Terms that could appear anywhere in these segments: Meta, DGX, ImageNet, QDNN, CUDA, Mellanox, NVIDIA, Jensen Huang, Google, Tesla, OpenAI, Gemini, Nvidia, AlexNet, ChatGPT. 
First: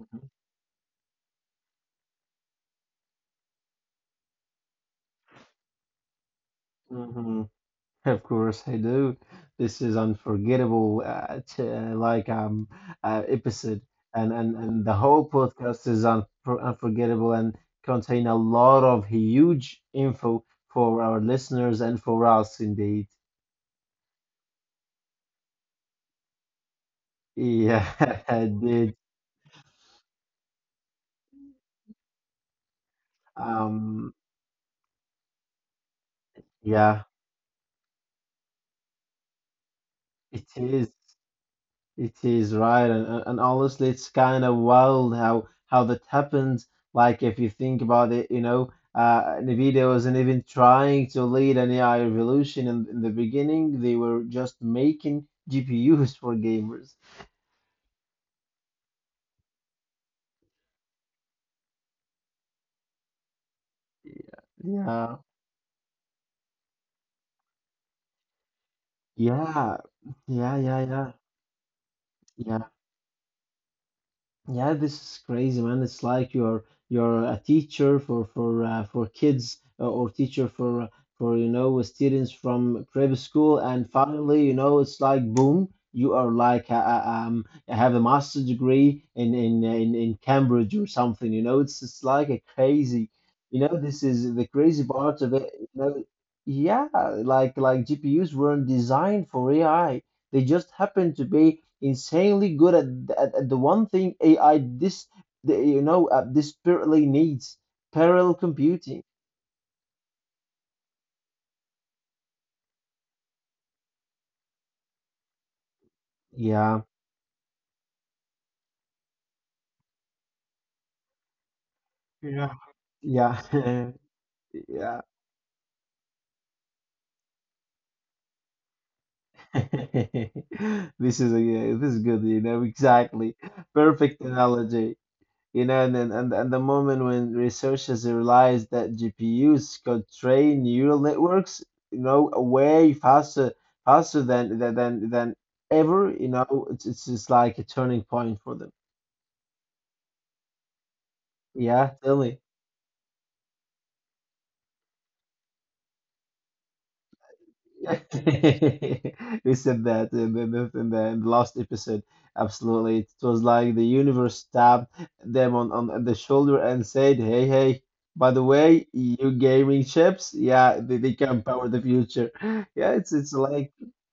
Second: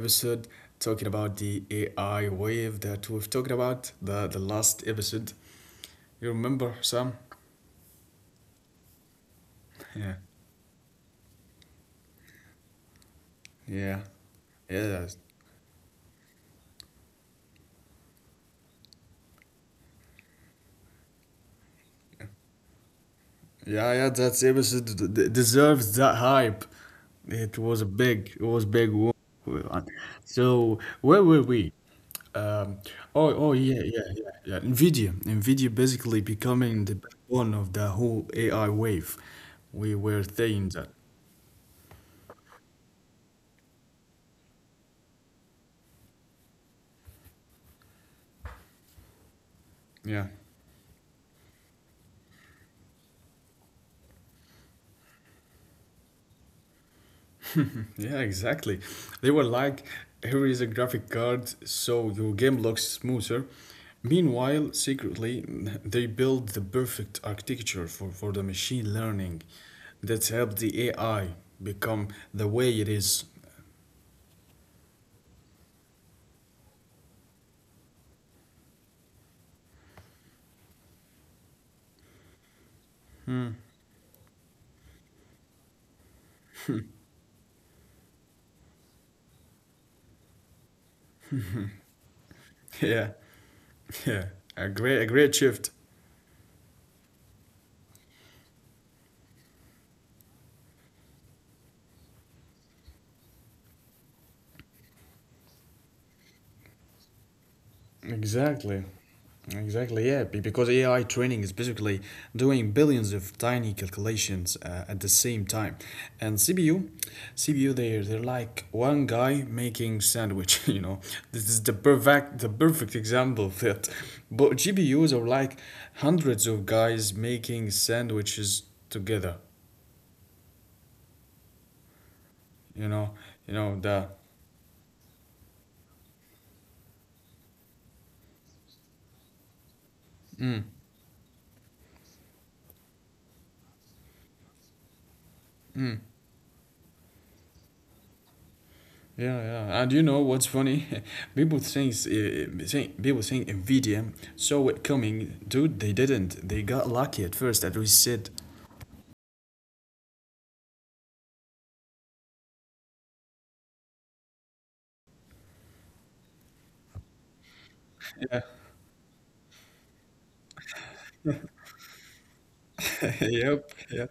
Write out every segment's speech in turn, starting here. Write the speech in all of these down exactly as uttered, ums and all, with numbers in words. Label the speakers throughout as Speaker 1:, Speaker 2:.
Speaker 1: episode talking about the A I wave that we've talked about the, the last episode. You remember, Sam?
Speaker 2: Mhm. Of course, I do. This is
Speaker 1: Yeah.
Speaker 2: unforgettable, uh, t uh, like um uh, episode,
Speaker 1: Yeah.
Speaker 2: and and and
Speaker 1: Yeah.
Speaker 2: the whole
Speaker 1: that's-
Speaker 2: podcast is un unforgettable and contain a lot of huge info for our listeners and for us, indeed.
Speaker 1: Yeah, yeah, that episode d- d- deserves that hype. It was a
Speaker 2: Yeah,
Speaker 1: big, it was
Speaker 2: indeed.
Speaker 1: big one. So, where were we? Um, oh, oh,
Speaker 2: Um,
Speaker 1: yeah, yeah, yeah, yeah. NVIDIA. NVIDIA basically
Speaker 2: yeah,
Speaker 1: becoming the backbone of the whole A I wave. We
Speaker 2: it
Speaker 1: were
Speaker 2: is.
Speaker 1: saying that.
Speaker 2: It is right, and, and and honestly, it's kind of wild how how that happens. Like if you think about it, you know, uh, Nvidia wasn't even
Speaker 1: Yeah,
Speaker 2: trying to lead an A I revolution in, in the beginning. They were just making G P Us for gamers.
Speaker 1: yeah, exactly. They were like, here is a graphic card so your game looks smoother.
Speaker 2: Yeah,
Speaker 1: Meanwhile,
Speaker 2: yeah,
Speaker 1: secretly, they build the perfect architecture for, for the machine learning
Speaker 2: yeah,
Speaker 1: that
Speaker 2: yeah,
Speaker 1: helped the
Speaker 2: yeah,
Speaker 1: A I become
Speaker 2: yeah.
Speaker 1: the way it is.
Speaker 2: Yeah, this is crazy, man. It's like you're you're a teacher for for uh, for kids uh, or teacher for uh, for you know students from private school, and finally, you know, it's like boom, you are like uh, uh, um have a master's degree in in in, in Cambridge or something. You know, it's it's like a crazy,
Speaker 1: Yeah,
Speaker 2: you know, this is
Speaker 1: yeah,
Speaker 2: the crazy
Speaker 1: a great,
Speaker 2: part
Speaker 1: a
Speaker 2: of it.
Speaker 1: great
Speaker 2: You
Speaker 1: shift.
Speaker 2: know, yeah, like like G P Us weren't designed for A I. They just happen to be insanely good at, at, at the one thing A I this the, you know uh, desperately needs parallel
Speaker 1: Exactly.
Speaker 2: computing.
Speaker 1: Exactly, yeah, be- because A I training is basically doing billions of tiny calculations uh, at the same time. And
Speaker 2: Yeah,
Speaker 1: CPU, CPU they're, they're like one guy making sandwich, you know. This is the
Speaker 2: Yeah.
Speaker 1: perfect the perfect
Speaker 2: yeah,
Speaker 1: example of that. But
Speaker 2: yeah.
Speaker 1: G P Us are like hundreds of guys making sandwiches together,
Speaker 2: This is a, yeah, this is good. You know
Speaker 1: you know.
Speaker 2: exactly
Speaker 1: You know
Speaker 2: perfect
Speaker 1: the
Speaker 2: analogy. You know, and and and and the moment when researchers realized that G P Us could train neural networks, you know, way faster faster than than than than ever. You know, it's it's just like a turning point for them.
Speaker 1: Yeah, yeah, and you know what's funny? People
Speaker 2: Yeah, tell
Speaker 1: think,
Speaker 2: me.
Speaker 1: uh, think people think Nvidia saw it coming. Dude, they didn't. They got lucky at first, as we said.
Speaker 2: We said that in the, the- in the, in the last episode. Absolutely. It was like the universe tapped them on, on the shoulder and said, hey, hey, by the way, you gaming chips, yeah, they, they can power the future. Yeah, it's it's like,
Speaker 1: Yep, yeah.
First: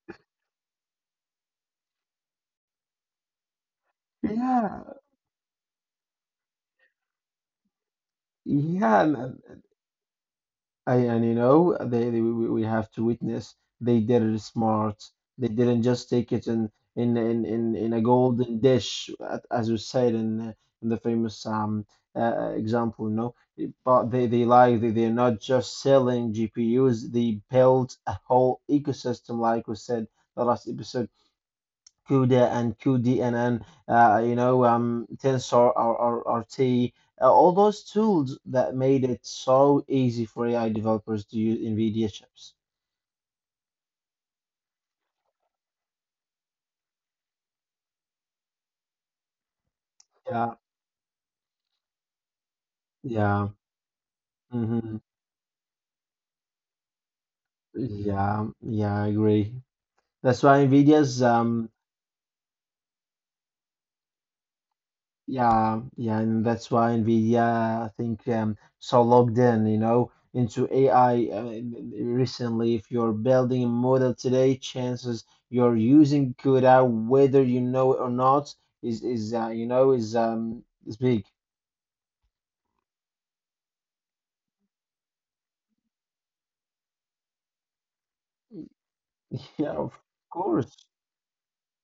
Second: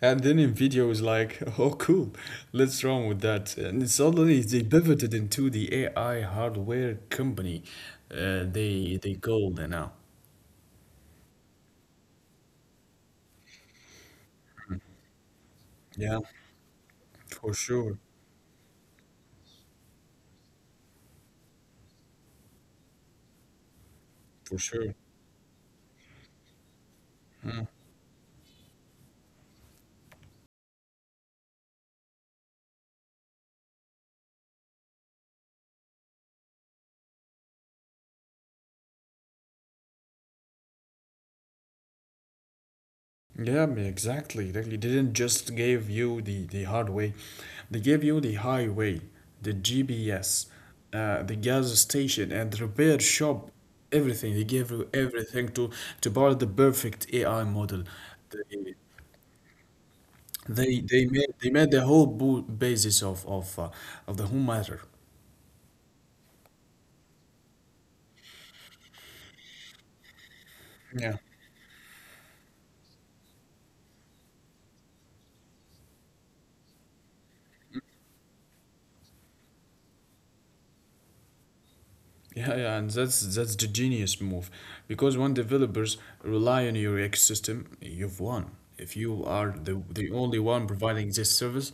Speaker 1: And then Nvidia was like, "Oh, cool, let's run with that." And suddenly they
Speaker 2: yeah,
Speaker 1: pivoted into the A I hardware company. Uh,
Speaker 2: yeah.
Speaker 1: they they called it now.
Speaker 2: I, and you know, they, they we we have to witness they did it smart. They didn't just
Speaker 1: Yeah,
Speaker 2: take it in in in
Speaker 1: for
Speaker 2: in, in a
Speaker 1: sure,
Speaker 2: golden dish, at- as you said in uh, in the famous um uh, example, you know. But they they
Speaker 1: for
Speaker 2: like they,
Speaker 1: sure.
Speaker 2: they're not just selling G P Us. They built a whole ecosystem, like we said the last episode. CUDA and Q D N N, uh, you know, um, Tensor or, or, or T, uh, all those tools that made it so easy for A I developers to use NVIDIA chips.
Speaker 1: Yeah, m- exactly. Exactly. like, They didn't just give you the, the hard way. They gave you the highway, the
Speaker 2: Yeah,
Speaker 1: G P S, uh, the gas station, and the repair
Speaker 2: yeah,
Speaker 1: shop. Everything. They gave
Speaker 2: hmm
Speaker 1: you everything to, to build the perfect A I model.
Speaker 2: yeah,
Speaker 1: They
Speaker 2: yeah, I agree. That's why
Speaker 1: they, they
Speaker 2: NVIDIA's
Speaker 1: made they
Speaker 2: um,
Speaker 1: made the whole bo- basis of of, uh, of the whole matter.
Speaker 2: yeah, yeah, and that's why NVIDIA, I think, um, so logged in, you know, into A I
Speaker 1: Yeah.
Speaker 2: uh, recently. If you're building a model today, chances you're using CUDA, whether you know it or not, is is uh, you know is um is big.
Speaker 1: Yeah, yeah, and that's that's the genius move, because when developers rely on your ecosystem, you've won. If you are
Speaker 2: Yeah,
Speaker 1: the
Speaker 2: of
Speaker 1: the only
Speaker 2: course.
Speaker 1: one providing this service,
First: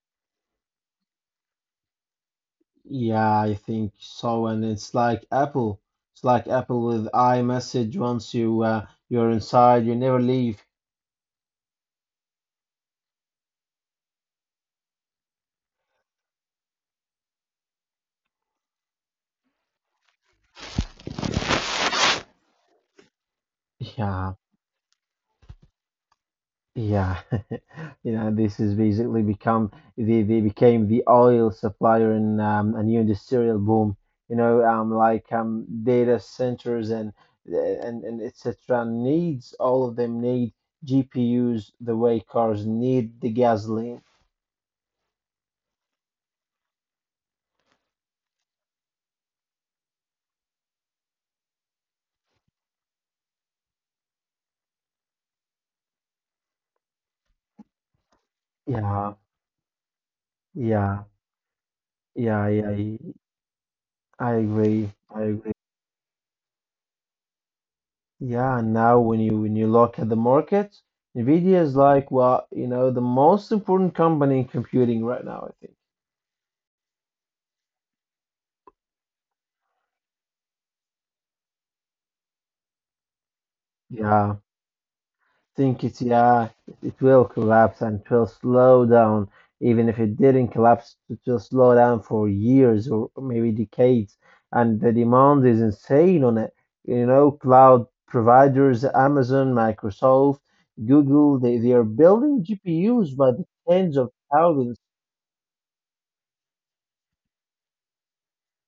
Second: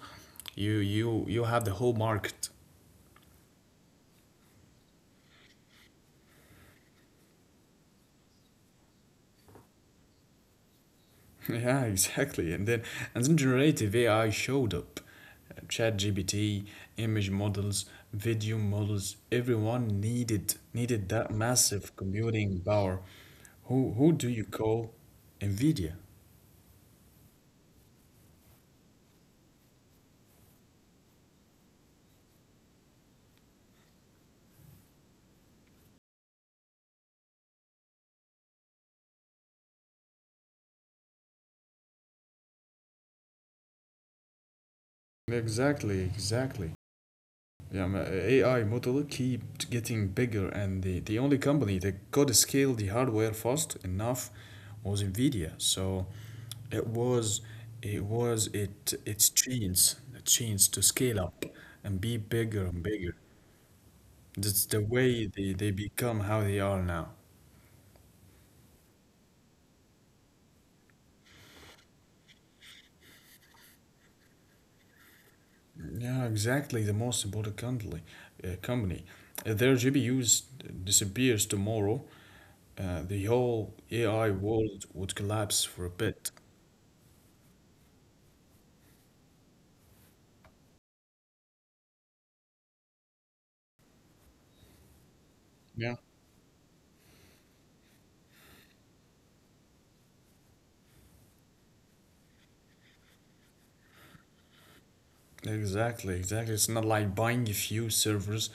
Speaker 1: you you you have the whole market.
Speaker 2: Yeah, I think so, and it's like Apple. It's like Apple with iMessage. Once you uh, you're inside, you never leave.
Speaker 1: Yeah, exactly. And then and then generative A I showed up. Uh, ChatGPT, image models, video models. Everyone needed needed that massive computing power. Who who do
Speaker 2: Yeah.
Speaker 1: you call? Nvidia.
Speaker 2: Yeah, you know, this has basically become they, they became the oil supplier in um, a new industrial boom. You know, um, like um, data centers and uh, and and et cetera needs all of them need G P Us the way cars need the gasoline.
Speaker 1: Exactly, exactly. Yeah, my A I model keeps getting bigger, and the, the only company that could scale the hardware fast enough was Nvidia. So it was it was it
Speaker 2: Yeah,
Speaker 1: its chance chance to
Speaker 2: yeah,
Speaker 1: scale up and be
Speaker 2: yeah,
Speaker 1: bigger
Speaker 2: yeah.
Speaker 1: and
Speaker 2: y-
Speaker 1: bigger.
Speaker 2: I
Speaker 1: That's the
Speaker 2: agree. I
Speaker 1: way
Speaker 2: agree.
Speaker 1: they, they become how they are now.
Speaker 2: Yeah, and now when you when you look at the market, Nvidia is like, well, you know, the most important company in computing right now, I think.
Speaker 1: Yeah, exactly. The most important company, uh, company. If their G P Us disappears tomorrow, uh, the whole
Speaker 2: Yeah.
Speaker 1: A I world would collapse
Speaker 2: think
Speaker 1: for
Speaker 2: it,
Speaker 1: a bit.
Speaker 2: yeah, it will collapse, and it will slow down. Even if it didn't collapse, it will slow down for years or maybe decades, and the demand is
Speaker 1: Yeah.
Speaker 2: insane on it. You know, cloud providers, Amazon, Microsoft, Google, they, they are building GPUs by the tens of thousands.
Speaker 1: Exactly, exactly. It's not like buying a few servers.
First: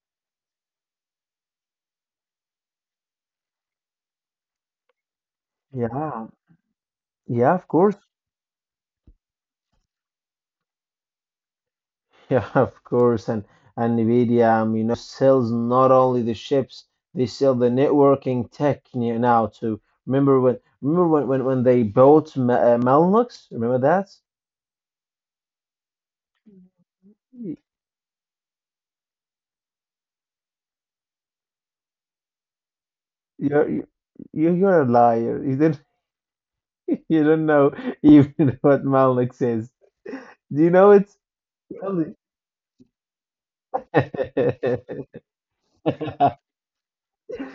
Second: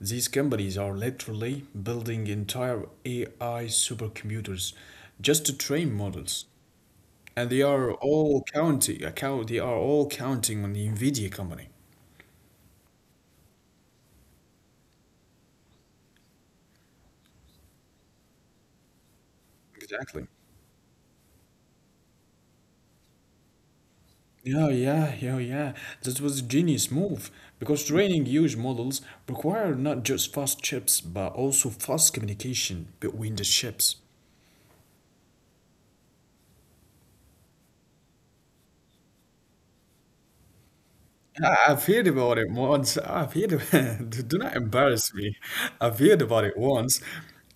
Speaker 1: These companies are literally building entire A I supercomputers just to train
Speaker 2: Yeah,
Speaker 1: models. And they
Speaker 2: yeah, of
Speaker 1: are
Speaker 2: course.
Speaker 1: all counting account they are all counting on the Nvidia company.
Speaker 2: Yeah, of course. And and NVIDIA, um, you know, sells not only the chips, they sell the networking tech ne- now too.
Speaker 1: Exactly.
Speaker 2: Remember when remember when when, when they bought Ma- uh, Mellanox? Remember that?
Speaker 1: Yeah, yeah, yeah, yeah. That was a genius move
Speaker 2: Y-
Speaker 1: because training huge models require not just fast chips but also fast communication between the
Speaker 2: You're you-
Speaker 1: chips.
Speaker 2: you're a liar. You didn't you don't know even what Mellanox is. Do you know it?
Speaker 1: I- I've
Speaker 2: Tell
Speaker 1: heard
Speaker 2: me.
Speaker 1: about it once. I've heard, do do not embarrass me. I've heard about it once,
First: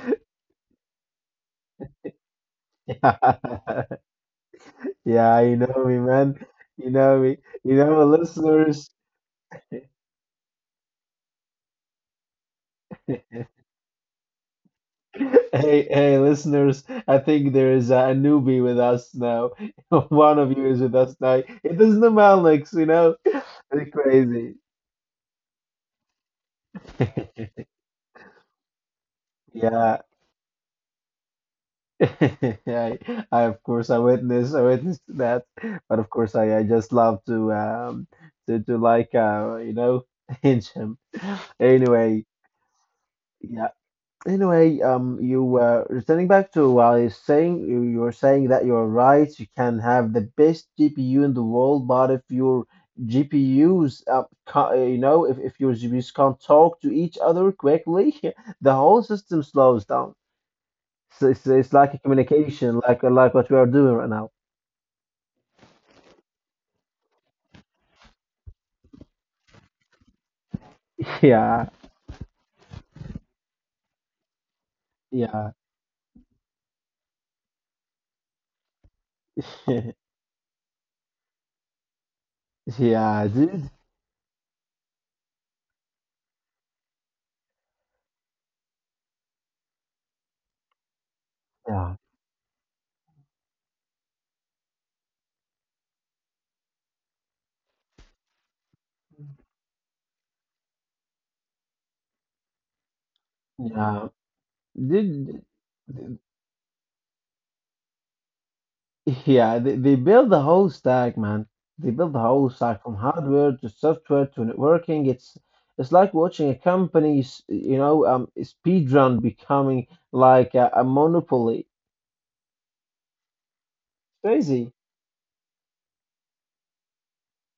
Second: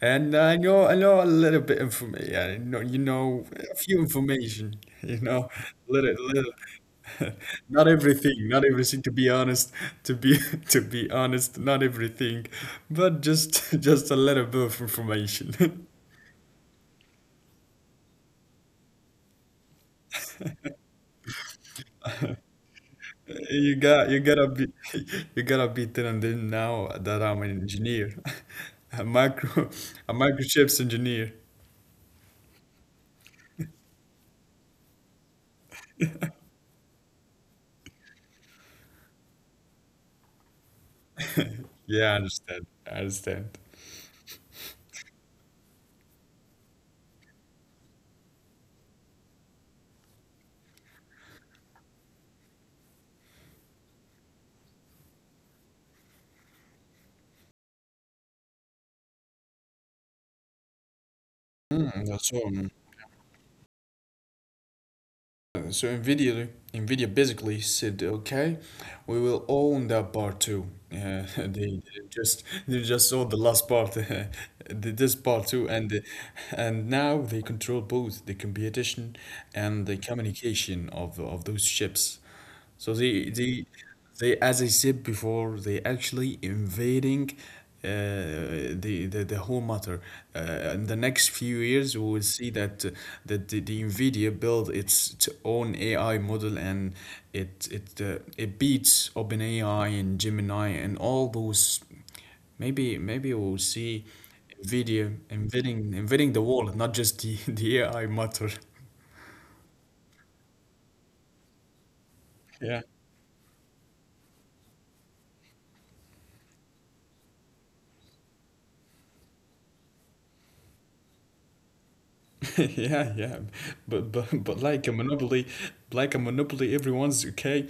Speaker 1: and I know I know a little bit information. Yeah, I know you know a few information. You know,
Speaker 2: Yeah, you know me,
Speaker 1: little little.
Speaker 2: man. You know me.
Speaker 1: Not
Speaker 2: You know my
Speaker 1: everything, not everything.
Speaker 2: listeners.
Speaker 1: To be honest, to be to be honest, not everything, but just just a little bit of information.
Speaker 2: Hey, hey, listeners, I think there is a newbie with us now. One of you is with us now. It is the Malik, you know?
Speaker 1: You
Speaker 2: Pretty
Speaker 1: got you gotta
Speaker 2: crazy.
Speaker 1: be, you gotta be telling them now that I'm an engineer, a micro,
Speaker 2: Yeah.
Speaker 1: a microchips engineer.
Speaker 2: I, I of course I witnessed I witnessed that, but of course I, I just love to um to to like uh you know hinge him.
Speaker 1: Yeah, I
Speaker 2: Anyway,
Speaker 1: understand. I understand.
Speaker 2: yeah, anyway, um, you were returning back to what I was saying. You, you were saying that you're right. You can have the best G P U in the world, but if your G P Us, uh, ca- uh, you know, if, if your G P Us can't talk to each other quickly, the whole system slows down. So it's, it's like a
Speaker 1: Mm, so um,
Speaker 2: communication, like like what we are doing right now.
Speaker 1: so Nvidia Nvidia basically said, okay, we will own that part too. Uh, they,
Speaker 2: Yeah,
Speaker 1: they just they just saw the last part, the- this part
Speaker 2: yeah,
Speaker 1: too, and and now they control both the computation and the communication of of those chips. So they
Speaker 2: yeah,
Speaker 1: they
Speaker 2: dude.
Speaker 1: they, as I said before, they actually invading uh, the, the the whole matter. Uh, in the next few years, we
Speaker 2: Yeah,
Speaker 1: will see that uh, that the, the Nvidia build its, its own A I model and it it uh, it beats OpenAI and Gemini and all those. Maybe maybe we'll see
Speaker 2: yeah,
Speaker 1: Nvidia
Speaker 2: dude.
Speaker 1: invading invading the world, not just the the A I matter.
Speaker 2: Yeah, they, they build the whole stack, man. They build the whole
Speaker 1: Yeah.
Speaker 2: stack from hardware to software to networking. It's it's like watching a company, s- you know, um, speedrun becoming like a, a monopoly.
Speaker 1: Yeah, yeah, but but but
Speaker 2: Crazy.
Speaker 1: like a monopoly, like a monopoly, everyone's okay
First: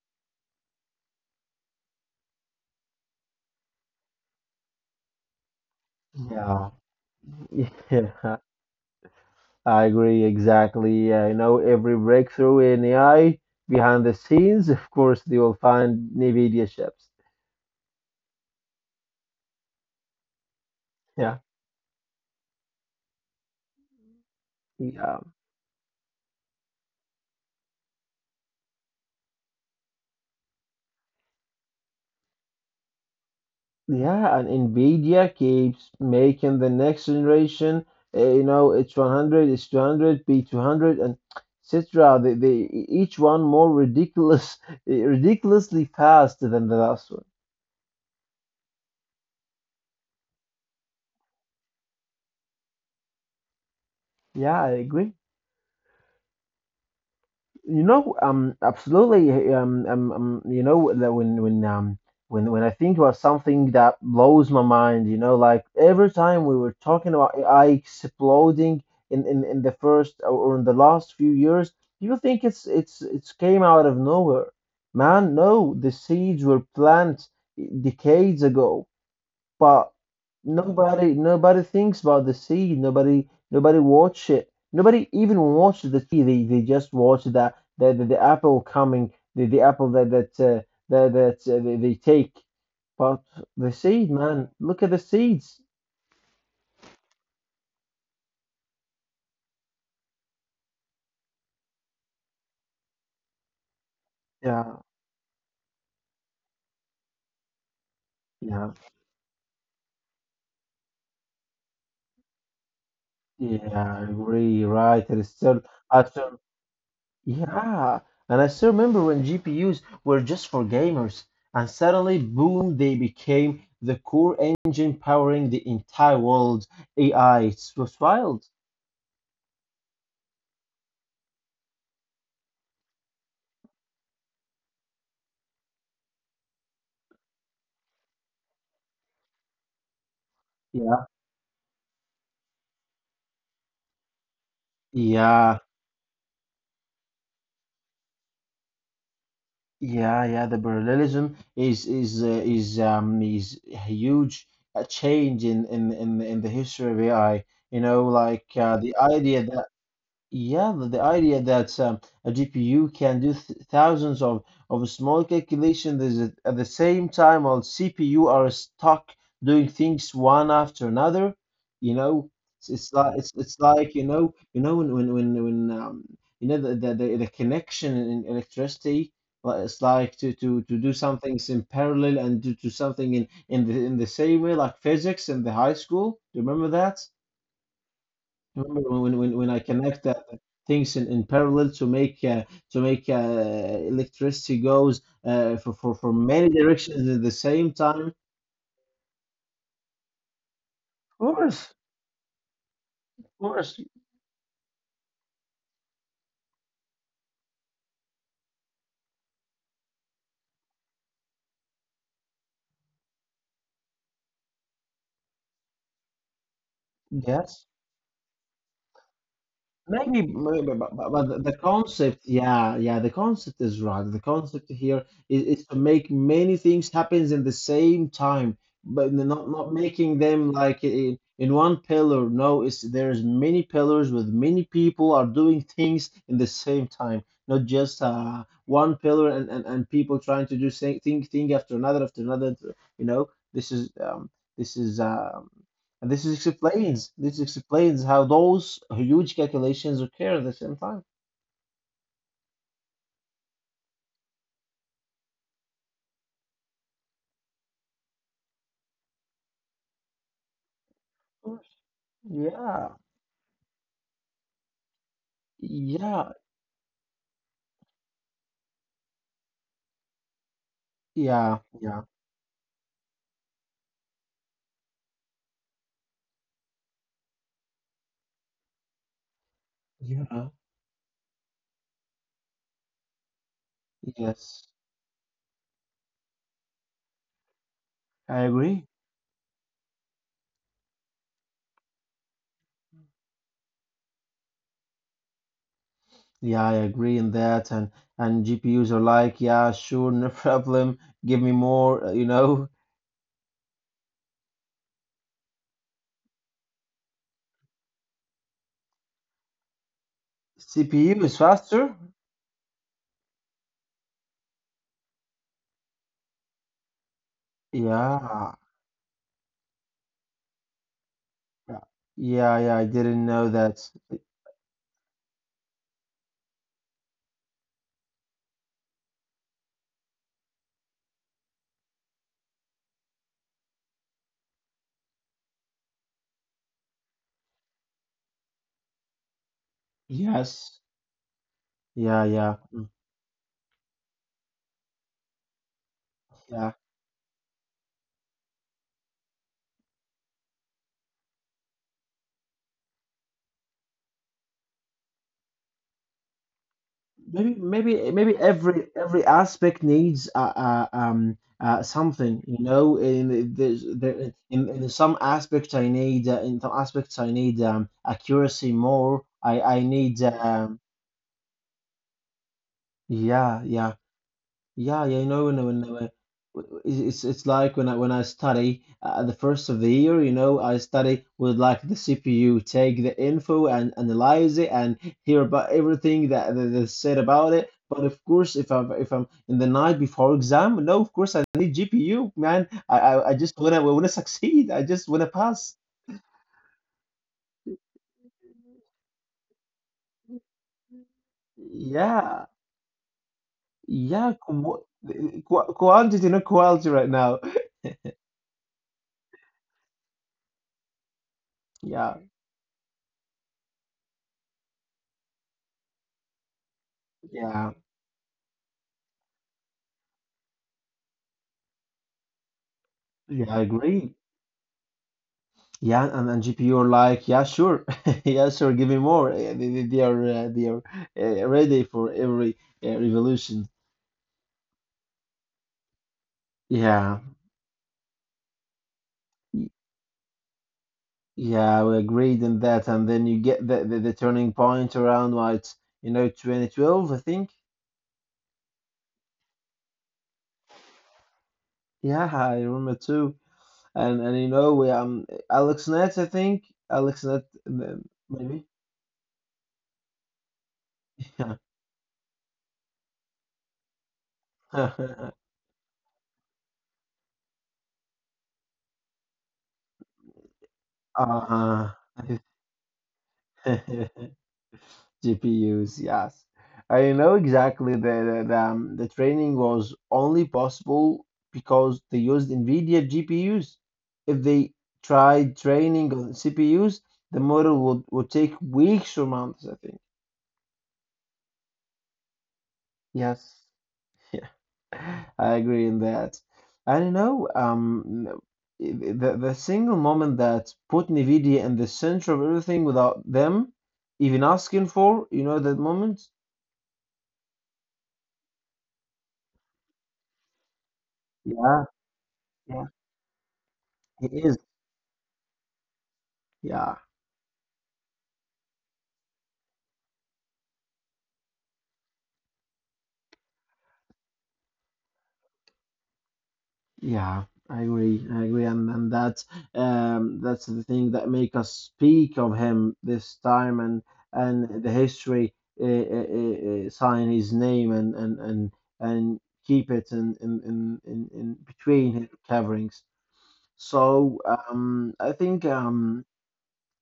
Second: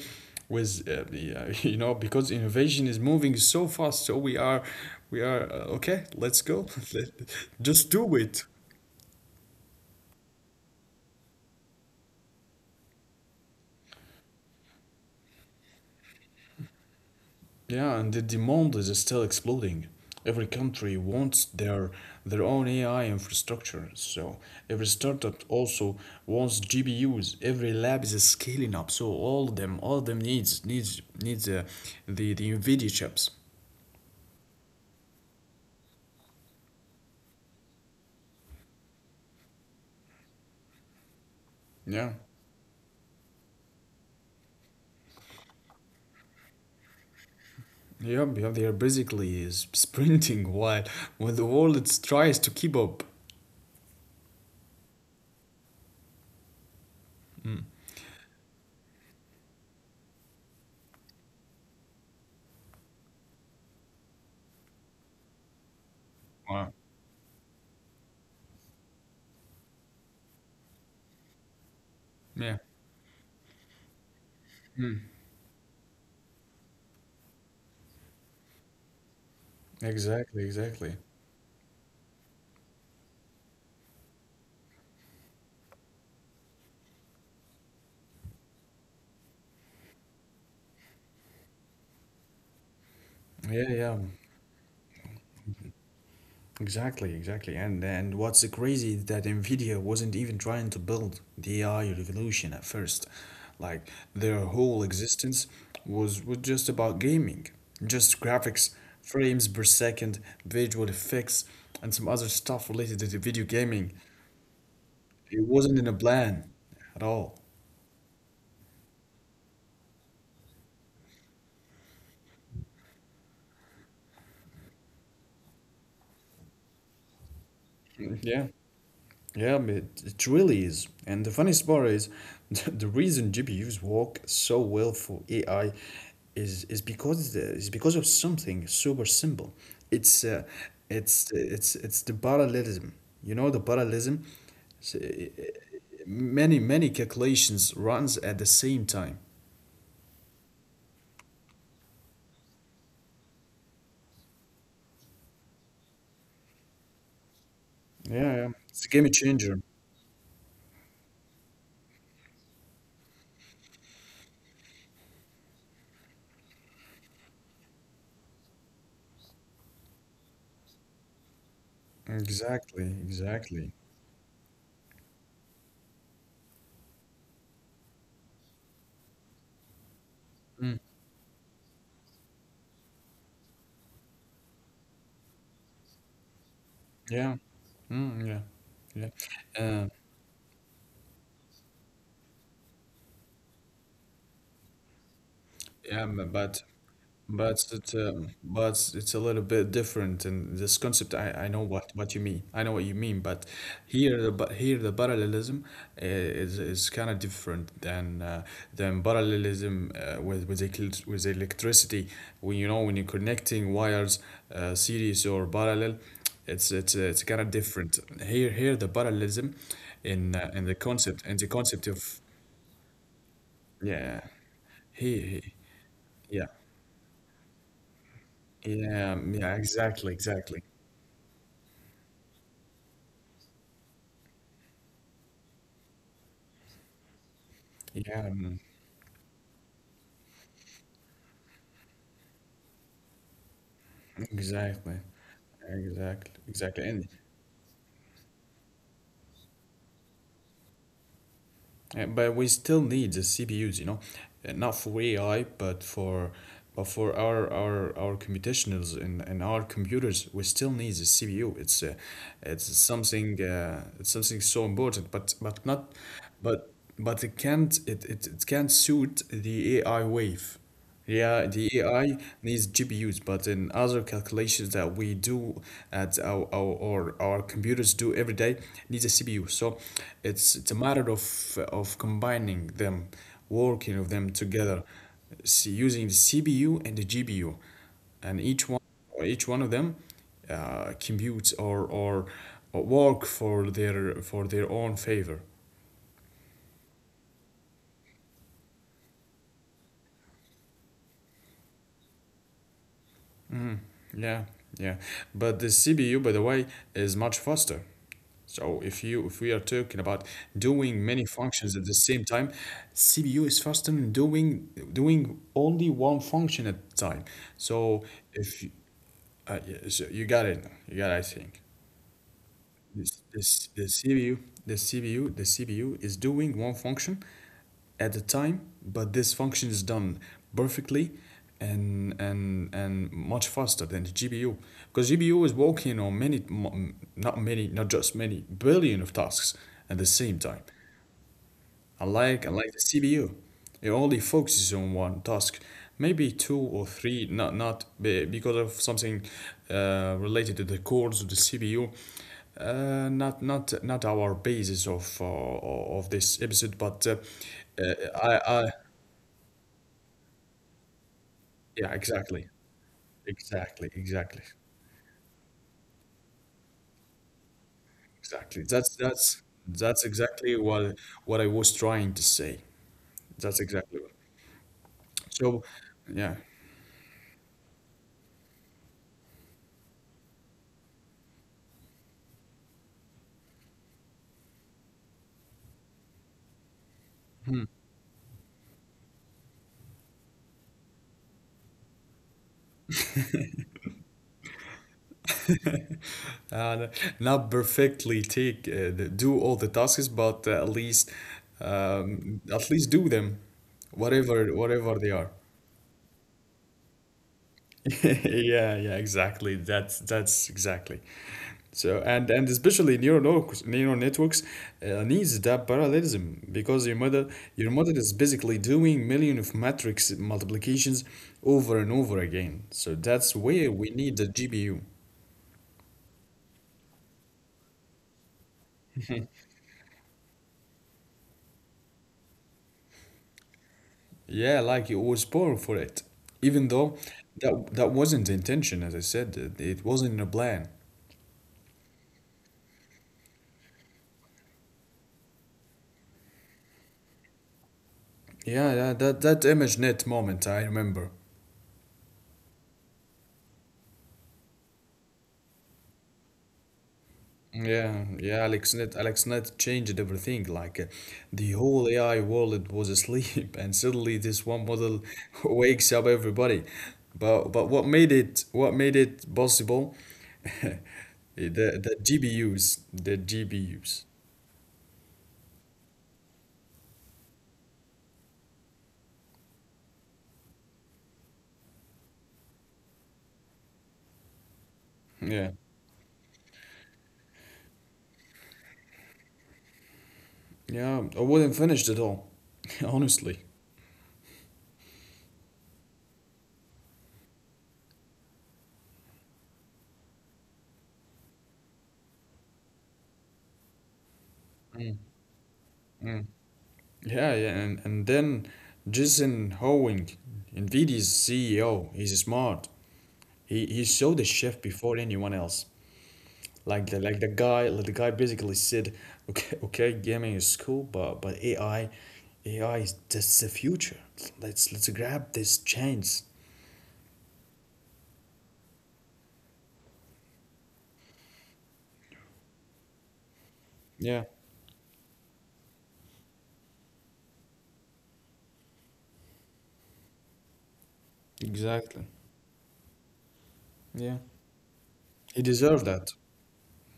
Speaker 1: with uh, yeah, you know, because innovation is moving so fast. So we are, we are uh, okay. Let's
Speaker 2: Yeah.
Speaker 1: go. Let- Just
Speaker 2: Yeah,
Speaker 1: do it.
Speaker 2: I agree exactly. Uh, you know, every breakthrough in A I behind the scenes, of course, they will find NVIDIA chips.
Speaker 1: Yeah, and the demand is still exploding. Every country
Speaker 2: Yeah.
Speaker 1: wants their their own A I infrastructure. So every
Speaker 2: Yeah.
Speaker 1: startup also wants G P U's. Every lab is scaling up. So all of them, all of them needs needs needs uh, the the NVIDIA chips.
Speaker 2: Yeah, and Nvidia keeps making the next generation. Uh, you know, it's one hundred, it's two hundred, B two hundred, and et cetera.
Speaker 1: Yeah,
Speaker 2: They, they each one more ridiculous, ridiculously fast than the last one.
Speaker 1: yeah, yeah. They are basically s- sprinting while when the world it's tries to keep up.
Speaker 2: Yeah, I agree. You know, um, absolutely. Um, um, um, you know that when when um when when I think about something that blows my mind, you know, like every time we were
Speaker 1: Wow.
Speaker 2: talking about A I exploding in in, in the first or or in the last few years, people think
Speaker 1: Yeah.
Speaker 2: it's it's it's came out of nowhere. Man, no, the seeds were planted decades ago. But
Speaker 1: Exactly. Exactly.
Speaker 2: nobody nobody thinks about the sea. Nobody nobody watch it. Nobody even watched the sea. They they just watched that the, the, the apple coming the, the apple that that uh, that, that uh, they, they take. But
Speaker 1: Yeah.
Speaker 2: the
Speaker 1: Yeah.
Speaker 2: seed, man, look at the seeds.
Speaker 1: Exactly. Exactly. And and what's crazy is that Nvidia wasn't even trying to build the A I revolution at first. Like their
Speaker 2: Yeah,
Speaker 1: whole existence was was just about gaming, just graphics,
Speaker 2: yeah,
Speaker 1: frames per second, visual effects, and some other stuff related to the video gaming.
Speaker 2: yeah. I agree. Right. It is
Speaker 1: It
Speaker 2: still.
Speaker 1: wasn't in a plan at all.
Speaker 2: Yeah, and I still remember when G P Us were just for gamers, and suddenly, boom, they became the core engine powering the entire world. A I, it was wild.
Speaker 1: Yeah, yeah, but it really is. And the funniest part is the reason G P Us work so well for A I is is because the, is because of something super simple. It's uh,
Speaker 2: Yeah,
Speaker 1: it's it's it's the parallelism. You know the parallelism. S- uh,
Speaker 2: yeah,
Speaker 1: Many many calculations runs at the same time.
Speaker 2: yeah, yeah. The parallelism is is uh, is um is a huge uh, change in in in in the history of A I. You know,
Speaker 1: Yeah,
Speaker 2: like
Speaker 1: yeah.
Speaker 2: uh,
Speaker 1: It's a
Speaker 2: the
Speaker 1: game
Speaker 2: idea.
Speaker 1: changer.
Speaker 2: Yeah, the the idea that um, a G P U can do th thousands of, of small calculations is at at the same time while C P U are stuck doing things one after another. You know, it's, it's
Speaker 1: Exactly,
Speaker 2: like it's, it's
Speaker 1: exactly.
Speaker 2: like you know you know when when when, when um, you know the, the the the connection in electricity. li- It's like to, to, to do some things in parallel and do, do something in, in the in the same way like physics in the high school. Do you remember that?
Speaker 1: Yeah. Mm, yeah.
Speaker 2: Remember when, when, when I
Speaker 1: Yeah. Uh,
Speaker 2: connect uh, things in, in parallel to make uh, to make uh, electricity goes uh, for, for,
Speaker 1: Yeah,
Speaker 2: for
Speaker 1: m-
Speaker 2: many
Speaker 1: but
Speaker 2: directions at the
Speaker 1: but
Speaker 2: same
Speaker 1: it,
Speaker 2: time?
Speaker 1: um, but it's a little bit different in this concept.
Speaker 2: Of
Speaker 1: I, I know
Speaker 2: course,
Speaker 1: what, what you mean. I know what you
Speaker 2: of
Speaker 1: mean, but
Speaker 2: course.
Speaker 1: here the but here the parallelism i- is is kind of different than uh, than parallelism uh, with with ec- with electricity. When you know when you're connecting wires, uh, series or parallel, it's it's uh, it's kind of
Speaker 2: Yes.
Speaker 1: different. Here, here the parallelism
Speaker 2: Maybe,
Speaker 1: in uh, in
Speaker 2: maybe,
Speaker 1: the
Speaker 2: but, but, but
Speaker 1: concept
Speaker 2: the
Speaker 1: and the
Speaker 2: the
Speaker 1: concept
Speaker 2: concept,
Speaker 1: of
Speaker 2: yeah, yeah, the concept is right.
Speaker 1: yeah.
Speaker 2: The concept here
Speaker 1: He,
Speaker 2: is,
Speaker 1: he,
Speaker 2: is to make
Speaker 1: yeah.
Speaker 2: many things happen in the same time, but
Speaker 1: Yeah,
Speaker 2: n- not
Speaker 1: yeah,
Speaker 2: not making
Speaker 1: exactly,
Speaker 2: them
Speaker 1: exactly.
Speaker 2: like in, in one pillar. No, it's there's many pillars with many people are doing things in the same time, not just
Speaker 1: Yeah,
Speaker 2: uh,
Speaker 1: mm,
Speaker 2: one pillar, and, and, and people trying to do same thing thing after another after another. You know, this is um, this
Speaker 1: exactly.
Speaker 2: is um. And this
Speaker 1: Exactly,
Speaker 2: is
Speaker 1: exactly. And
Speaker 2: explains this explains how those huge calculations occur at the same time.
Speaker 1: uh, but we still need the C P Us, you know, uh, not for A I, but for but for our our our computationals and, and our computers, we still need the
Speaker 2: Of
Speaker 1: C P U.
Speaker 2: course.
Speaker 1: It's uh, it's
Speaker 2: Yeah,
Speaker 1: something uh, it's something so important, but but not
Speaker 2: yeah,
Speaker 1: but but it can't it, it, it can't suit the A I wave. Yeah,
Speaker 2: yeah,
Speaker 1: the
Speaker 2: yeah,
Speaker 1: A I needs G P Us, but in other calculations that we do at our, our or our computers do every day needs a C P U. So
Speaker 2: yeah.
Speaker 1: it's it's a matter of of combining them, working of them
Speaker 2: Yes,
Speaker 1: together, s using the C P U and the G P U,
Speaker 2: I
Speaker 1: and each
Speaker 2: agree.
Speaker 1: one each one of them uh, computes or, or or work for their for their own favor.
Speaker 2: Yeah, I agree in that. And and G P Us are like, yeah, sure, no problem. Give me more, uh, you know.
Speaker 1: Yeah, yeah. But the C P U, by the way, is much faster. So if you, if we are talking about doing
Speaker 2: C P U
Speaker 1: many
Speaker 2: is faster.
Speaker 1: functions at the same time, C P U is faster than doing doing only one function at a time. So
Speaker 2: Yeah,
Speaker 1: if you, uh, yeah, so you got it, you got it, I think.
Speaker 2: yeah, yeah. yeah, I didn't know
Speaker 1: This,
Speaker 2: that.
Speaker 1: this, the CPU, the CPU, the C P U is doing one function at a time, but this function is done perfectly and and and much faster than the G P U because G P U is working on many, m- not many, not just many billion of tasks at the same time.
Speaker 2: Yes.
Speaker 1: I
Speaker 2: Yeah,
Speaker 1: like I
Speaker 2: yeah,
Speaker 1: like the
Speaker 2: mm,
Speaker 1: C P U. It only focuses on one task, maybe two
Speaker 2: yeah.
Speaker 1: or three. Not not be- because of something uh, related to the cores of the C P U. Uh, not not not our basis of uh, of this episode, but uh,
Speaker 2: Maybe,
Speaker 1: uh,
Speaker 2: maybe,
Speaker 1: I
Speaker 2: maybe
Speaker 1: I
Speaker 2: every every aspect needs uh, uh, um, uh,
Speaker 1: yeah exactly
Speaker 2: something, you know. In
Speaker 1: exactly
Speaker 2: there's there
Speaker 1: exactly
Speaker 2: in, in some aspects I need uh, in some aspects I need um,
Speaker 1: exactly.
Speaker 2: accuracy
Speaker 1: That's
Speaker 2: more.
Speaker 1: that's
Speaker 2: I I
Speaker 1: that's
Speaker 2: need
Speaker 1: exactly
Speaker 2: um,
Speaker 1: what what I was trying to say. That's
Speaker 2: yeah, yeah.
Speaker 1: exactly what.
Speaker 2: Yeah, yeah, you know,
Speaker 1: So
Speaker 2: when when when
Speaker 1: yeah.
Speaker 2: it's it's it's like when I when I study uh, at the first of the year, you know, I study with like the C P U take the info and analyze it and hear about everything that that they said about it. But of course, if I'm if I'm in the night before exam, no, of course I need G P U, man. I I, I just wanna wanna succeed. I just wanna pass.
Speaker 1: Uh, Not perfectly take uh, the, do all the tasks, but uh, at least
Speaker 2: Yeah,
Speaker 1: um, at least do them,
Speaker 2: yeah,
Speaker 1: whatever
Speaker 2: qu
Speaker 1: whatever they are.
Speaker 2: qu quantity, not quality right now.
Speaker 1: Yeah, yeah, exactly. That's that's exactly. So
Speaker 2: Yeah,
Speaker 1: and and especially neural networks, neural networks uh, needs that parallelism because your model
Speaker 2: yeah,
Speaker 1: your model is basically doing million of matrix multiplications over and over again. So that's
Speaker 2: yeah, I
Speaker 1: where we
Speaker 2: agree.
Speaker 1: need the G P U.
Speaker 2: Yeah, and, and G P U are like, yeah, sure, yeah, sure, give me more. Eh, They, they they are uh, they are uh, ready for every uh, revolution.
Speaker 1: Yeah, like it was born for it, even though
Speaker 2: Yeah,
Speaker 1: that that wasn't the intention. As I said, it,
Speaker 2: Y-
Speaker 1: it wasn't in a plan.
Speaker 2: yeah, we agreed on that, and then you get the, the, the turning point around like you know two thousand twelve, I think.
Speaker 1: Yeah, yeah, that that ImageNet moment, I remember.
Speaker 2: Yeah, I remember too. And and you know we um AlexNet, I think AlexNet, um,
Speaker 1: Yeah, yeah,
Speaker 2: maybe.
Speaker 1: AlexNet, AlexNet changed everything. Like uh,
Speaker 2: Yeah.
Speaker 1: the whole A I world was asleep, and suddenly this one model wakes up everybody. But but what made it what made it possible? The
Speaker 2: Uh-huh.
Speaker 1: the G P Us the G P Us.
Speaker 2: G P Us, yes. I know exactly that, that um, the training was only possible because they used NVIDIA G P Us. If they tried
Speaker 1: Yeah.
Speaker 2: training on C P Us, the model would, would take weeks or months, I think.
Speaker 1: Yeah, I wouldn't finish it all, honestly.
Speaker 2: Yes, yeah, I agree in that. I don't know, um, the, the single moment that put NVIDIA in the center of everything without them even asking
Speaker 1: Mm.
Speaker 2: for, you know, that moment?
Speaker 1: Yeah, yeah, and, and then Jason Hoeing, NVIDIA's
Speaker 2: Yeah,
Speaker 1: C E O, he's smart.
Speaker 2: yeah.
Speaker 1: He he
Speaker 2: It
Speaker 1: showed the
Speaker 2: is.
Speaker 1: shift before anyone else.
Speaker 2: Yeah,
Speaker 1: Like the, like the guy, like the guy basically said, okay, okay, gaming is cool, but but A I, A I is that's the future. Let's let's grab this chance.
Speaker 2: yeah, I agree. I agree, and and that's um that's the thing that make us speak of him this time, and
Speaker 1: Yeah,
Speaker 2: and the history uh, uh, uh, sign his name and and and and keep it in in in in, in
Speaker 1: exactly.
Speaker 2: between his coverings.
Speaker 1: Yeah,
Speaker 2: So um, I
Speaker 1: he
Speaker 2: think
Speaker 1: deserved that.
Speaker 2: um.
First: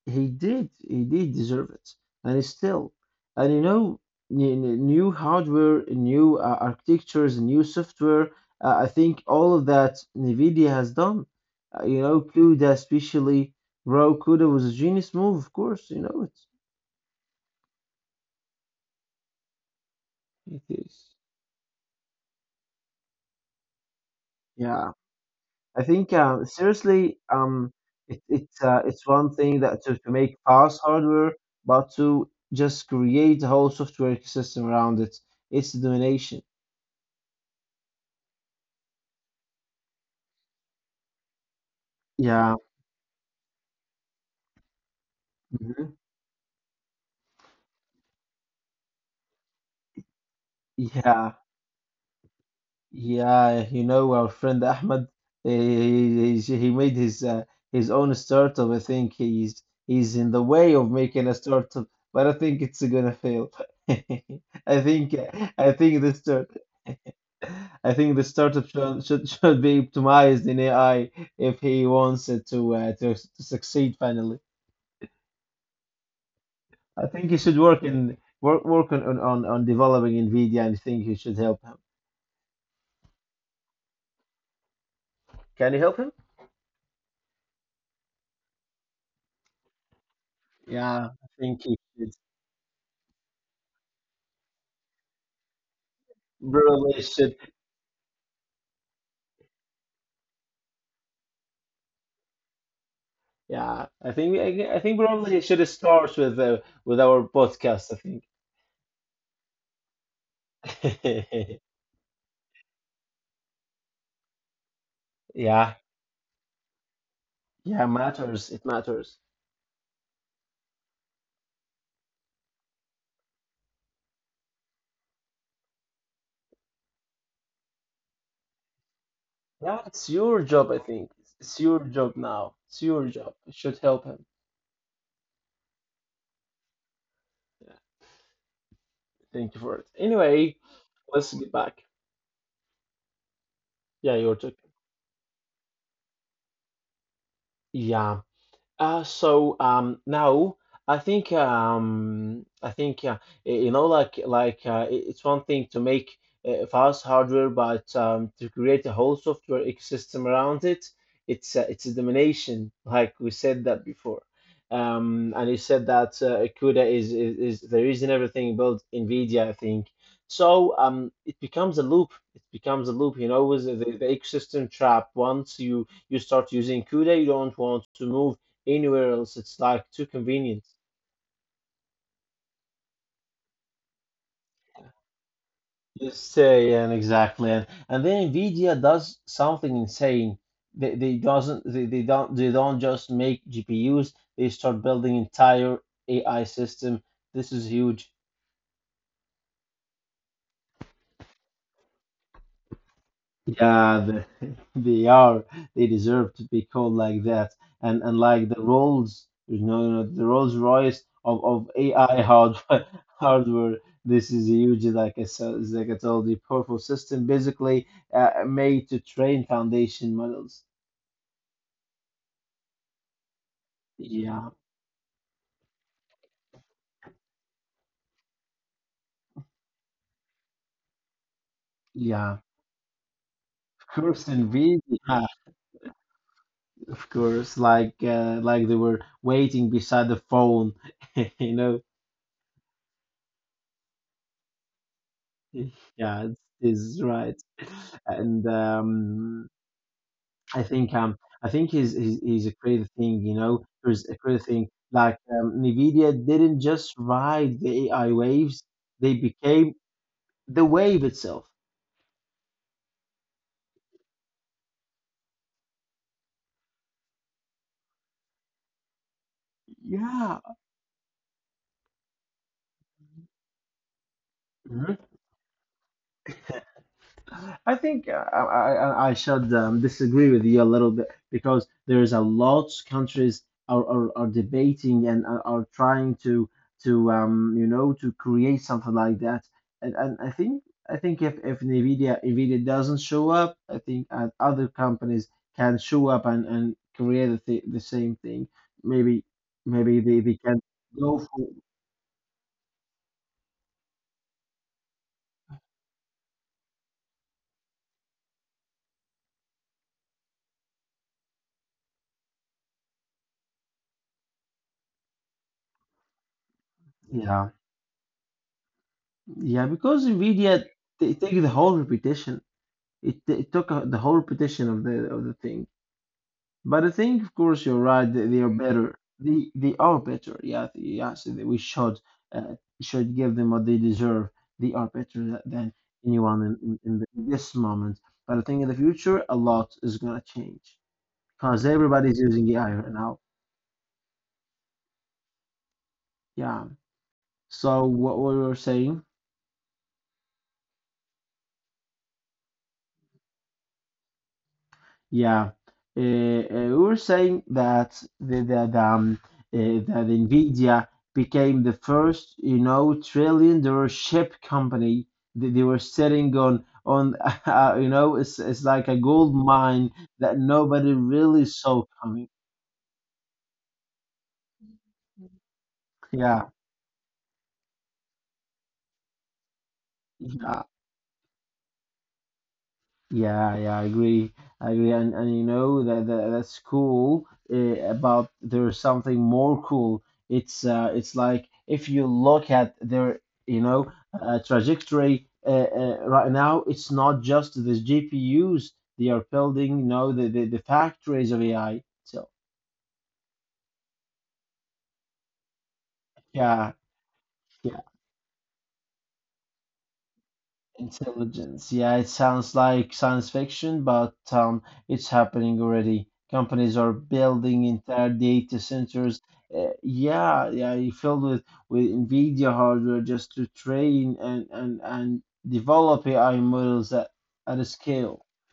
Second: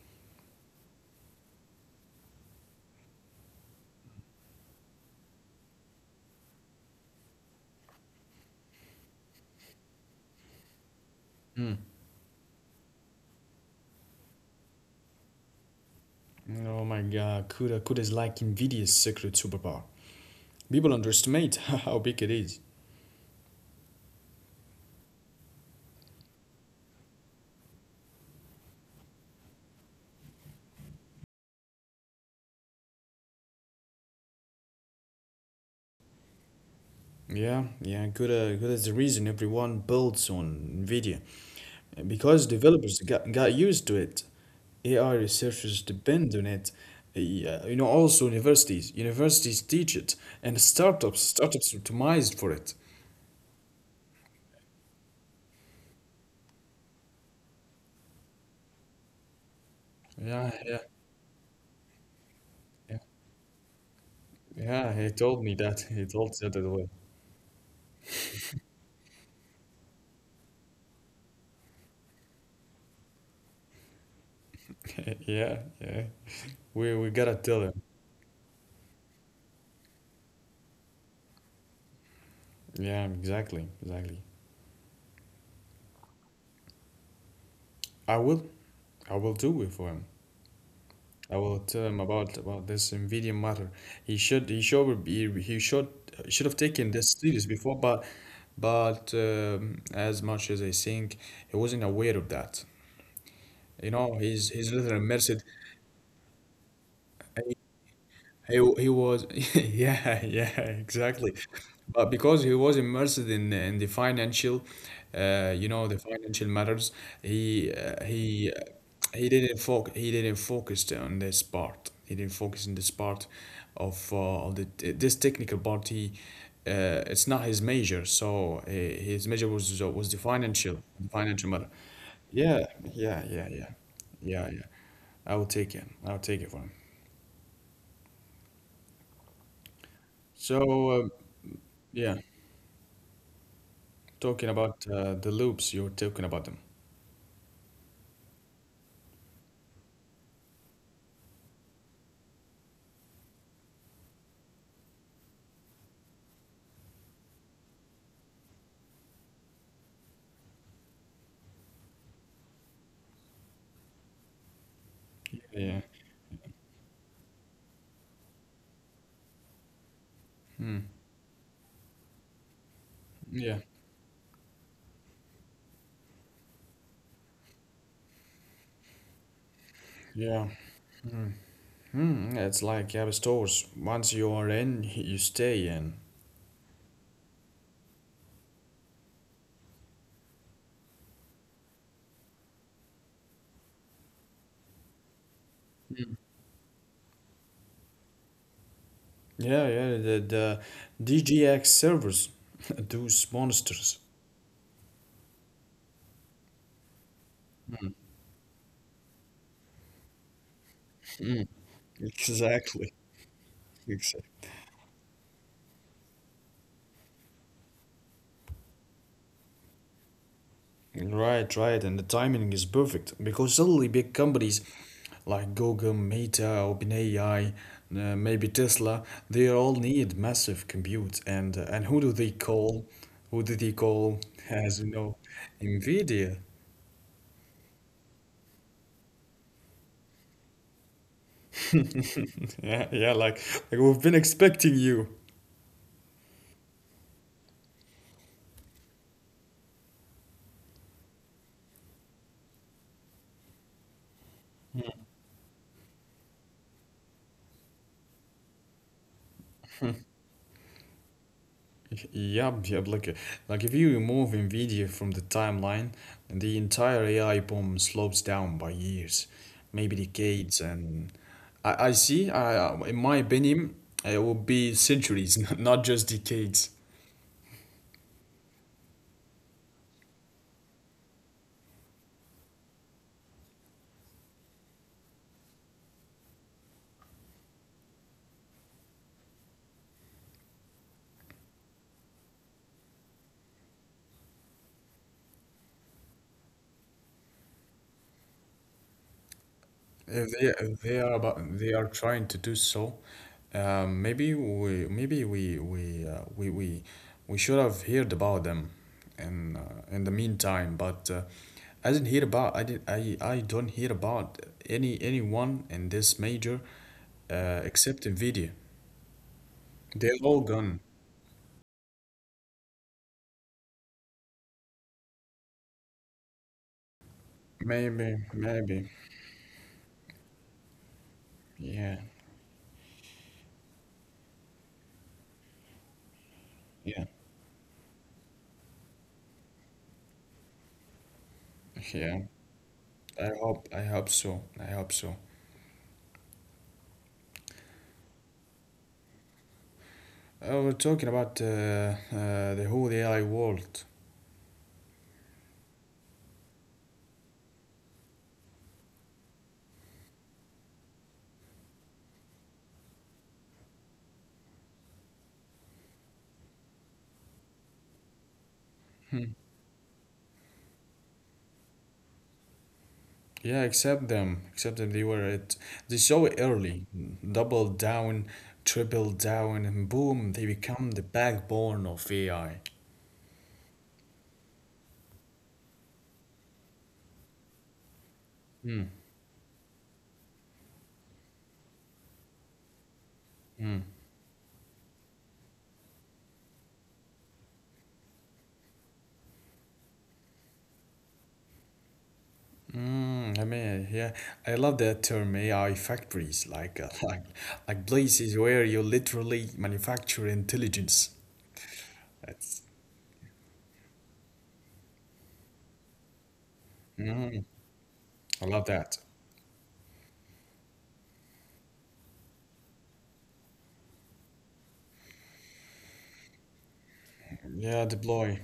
Speaker 2: He did, he did deserve it, and still, and you know n- n- new hardware, new uh, architectures, new software, uh, I think all of that NVIDIA has done.
Speaker 1: Mm.
Speaker 2: Uh, you know, CUDA especially, bro, CUDA was a genius move, of course, you know it.
Speaker 1: Oh my God, CUDA, CUDA is like NVIDIA's secret superpower.
Speaker 2: It
Speaker 1: People
Speaker 2: is.
Speaker 1: underestimate how big it is.
Speaker 2: Yeah, I think uh, seriously. um it, it's uh, it's one thing that to, to make fast hardware, but to just create a whole software ecosystem around it. It's the domination.
Speaker 1: Yeah, yeah, good. Uh, good is the reason everyone builds on NVIDIA. Because
Speaker 2: Yeah.
Speaker 1: developers got, got used to it. A I researchers
Speaker 2: Mhm.
Speaker 1: depend on it. Yeah, you know, also universities. Universities teach it. And startups,
Speaker 2: Yeah,
Speaker 1: startups optimized for it.
Speaker 2: yeah. You know, our friend Ahmed, he, he, he made his uh, his own startup. I think he's he's in the
Speaker 1: Yeah, yeah,
Speaker 2: way of making a startup, but I think it's
Speaker 1: yeah.
Speaker 2: gonna fail. I
Speaker 1: Yeah, he
Speaker 2: think.
Speaker 1: told me
Speaker 2: I
Speaker 1: that. He
Speaker 2: think the
Speaker 1: told me
Speaker 2: start
Speaker 1: that way.
Speaker 2: I think the startup should should, should be optimized in A I if he wants it to uh, to, to succeed finally.
Speaker 1: Yeah, yeah. We we
Speaker 2: I think
Speaker 1: gotta
Speaker 2: he
Speaker 1: tell
Speaker 2: should
Speaker 1: him.
Speaker 2: work in work work on on, on on developing NVIDIA, and I think you should help him.
Speaker 1: Yeah, exactly, exactly.
Speaker 2: Can you help him?
Speaker 1: I will, I will do it for him.
Speaker 2: Yeah, I
Speaker 1: I will
Speaker 2: think he
Speaker 1: tell him
Speaker 2: should.
Speaker 1: about about this Nvidia matter. He should he should be he should should have taken
Speaker 2: Probably
Speaker 1: this
Speaker 2: should.
Speaker 1: serious before, but but um, as much as I think he wasn't aware of that.
Speaker 2: Yeah,
Speaker 1: You know,
Speaker 2: I think.
Speaker 1: he's he's
Speaker 2: I, I
Speaker 1: literally
Speaker 2: think probably
Speaker 1: immersed.
Speaker 2: it should start with uh, with our podcast. I
Speaker 1: He he was yeah yeah exactly,
Speaker 2: think.
Speaker 1: but because he was immersed in in the financial, uh, you
Speaker 2: Yeah,
Speaker 1: know, the financial matters. He
Speaker 2: yeah,
Speaker 1: uh,
Speaker 2: matters.
Speaker 1: he
Speaker 2: It
Speaker 1: uh,
Speaker 2: matters.
Speaker 1: he didn't focus, he didn't focus on this part. He didn't focus on this part of uh, of the this technical part. He uh, It's not his major, so uh, his major was
Speaker 2: Yeah,
Speaker 1: was
Speaker 2: it's
Speaker 1: the
Speaker 2: your
Speaker 1: financial
Speaker 2: job. I think
Speaker 1: financial
Speaker 2: it's
Speaker 1: matter.
Speaker 2: your job
Speaker 1: Yeah
Speaker 2: now. It's your
Speaker 1: yeah
Speaker 2: job.
Speaker 1: yeah
Speaker 2: It
Speaker 1: yeah
Speaker 2: should help him.
Speaker 1: yeah yeah. I will take him. I will take it for him.
Speaker 2: Yeah, thank you for it.
Speaker 1: So
Speaker 2: Anyway,
Speaker 1: um,
Speaker 2: let's get back.
Speaker 1: yeah.
Speaker 2: Yeah, your
Speaker 1: Talking
Speaker 2: topic.
Speaker 1: about uh, the loops, you're talking about them.
Speaker 2: Yeah. Uh, so um, now, I think. um, I think uh, y- you know, like like uh, i- it's one thing to make uh, fast hardware, but um, to create a whole software ecosystem around it. It's uh, it's a domination. Like we said that before, um, and you
Speaker 1: Yeah.
Speaker 2: said that uh, CUDA is, is is the reason everything built NVIDIA, I think.
Speaker 1: Mm.
Speaker 2: So um, it becomes a loop. It becomes a loop. You know,
Speaker 1: Yeah.
Speaker 2: with the, the ecosystem trap. Once you you start using CUDA, you don't want to move anywhere else. It's like too
Speaker 1: Yeah.
Speaker 2: convenient.
Speaker 1: Mm, yeah, it's like App Stores. Once you are in, you stay in.
Speaker 2: Just yeah, and exactly, and, and then Nvidia does something insane. They they doesn't they, they don't they don't just make G P Us. They start building entire A I system. This is huge.
Speaker 1: Yeah, yeah. The, the D G X servers, those
Speaker 2: Yeah,
Speaker 1: monsters.
Speaker 2: the, they are. They deserve to be called like that. And and like the Rolls, you know, the Rolls Royce of, of A I hardware,
Speaker 1: Exactly.
Speaker 2: hardware. This
Speaker 1: Exactly.
Speaker 2: is a huge, like I said, like I told you, powerful system basically uh, made to train foundation models.
Speaker 1: Right, right, and the timing is perfect because suddenly big
Speaker 2: Yeah,
Speaker 1: companies like Google, Meta, OpenAI, uh, maybe Tesla, they all need massive compute, and uh, and who do they
Speaker 2: yeah.
Speaker 1: call? Who do they
Speaker 2: Of
Speaker 1: call?
Speaker 2: course, NVIDIA,
Speaker 1: As you know,
Speaker 2: yeah,
Speaker 1: Nvidia.
Speaker 2: of course, like uh, like they were waiting beside the phone, you know.
Speaker 1: Yeah, yeah, like like we've been expecting you.
Speaker 2: Yeah, it is right. And um, I think. um I think is is is a crazy thing, you know, there's a crazy thing. Like um, Nvidia didn't just ride the A I waves; they became the wave itself.
Speaker 1: Yep, yep. Like, like if you remove Nvidia from the timeline, the entire A I boom slopes down by years, maybe
Speaker 2: Yeah,
Speaker 1: decades, and I, I see. I, in my opinion, it will be centuries, not just decades.
Speaker 2: I think uh, I, I, I should um, disagree with you a little bit, because there's a lot countries are, are, are debating and are, are trying to to um, you know to create something like that. And, and I think. I think if, if Nvidia Nvidia doesn't show up, I think uh, other companies can show up and and create the, th- the same thing. Maybe Maybe they,
Speaker 1: If
Speaker 2: they
Speaker 1: they
Speaker 2: can
Speaker 1: if they are
Speaker 2: go
Speaker 1: about
Speaker 2: for.
Speaker 1: they are trying to do so, um, maybe we maybe we we uh, we we we should have heard about them, in uh, in the meantime. But uh, I didn't hear about I did I I don't hear about any anyone in this major,
Speaker 2: Yeah,
Speaker 1: uh, except Nvidia.
Speaker 2: yeah, because
Speaker 1: They're all
Speaker 2: Nvidia,
Speaker 1: gone.
Speaker 2: they take the whole reputation. It, it took uh, the whole repetition of the of the thing. But I think, of course, you're right.
Speaker 1: Maybe
Speaker 2: They, they are
Speaker 1: maybe
Speaker 2: better. They they are better. Yeah, yes. We
Speaker 1: yeah
Speaker 2: should uh, should give them what they deserve. They are better tha- than anyone in, in, in,
Speaker 1: yeah
Speaker 2: the, in this moment. But I think in the future, a lot is gonna change because
Speaker 1: yeah.
Speaker 2: everybody's using A I right now.
Speaker 1: I hope I hope so. I hope so.
Speaker 2: Yeah. So what we were saying?
Speaker 1: Uh, we're talking about uh, uh, the whole A I world.
Speaker 2: Yeah, uh, uh, we were saying that the, the, the, um, uh, that Nvidia became the first, you know, trillion dollar chip company. They, they were sitting on on uh, you know, it's it's like a gold mine that nobody really saw coming.
Speaker 1: Yeah, accept them. Accept them. They were at they saw
Speaker 2: Yeah,
Speaker 1: it early. Double down, triple down, and boom, they
Speaker 2: yeah.
Speaker 1: become the backbone of A I.
Speaker 2: Yeah, yeah, I agree. I agree. And and you know that that that's cool. Uh, but there's
Speaker 1: Mm,
Speaker 2: something more cool. It's uh, it's like, if you look at their you
Speaker 1: mm,
Speaker 2: know uh, trajectory uh, uh, right now, it's not just the G P Us they are building. You know, the the, the factories of A I. So
Speaker 1: mm, I mean, yeah, I love that term A I factories,
Speaker 2: yeah,
Speaker 1: like uh, like
Speaker 2: yeah.
Speaker 1: like places where you literally manufacture intelligence.
Speaker 2: Intelligence. Yeah, it sounds
Speaker 1: That's,
Speaker 2: like science fiction, but um, it's happening already. Companies are
Speaker 1: mm,
Speaker 2: building entire data
Speaker 1: I love that.
Speaker 2: centers. Uh, yeah, yeah, you filled with with NVIDIA hardware just to train and and and develop A I models at at a
Speaker 1: Yeah,
Speaker 2: scale.
Speaker 1: deploy.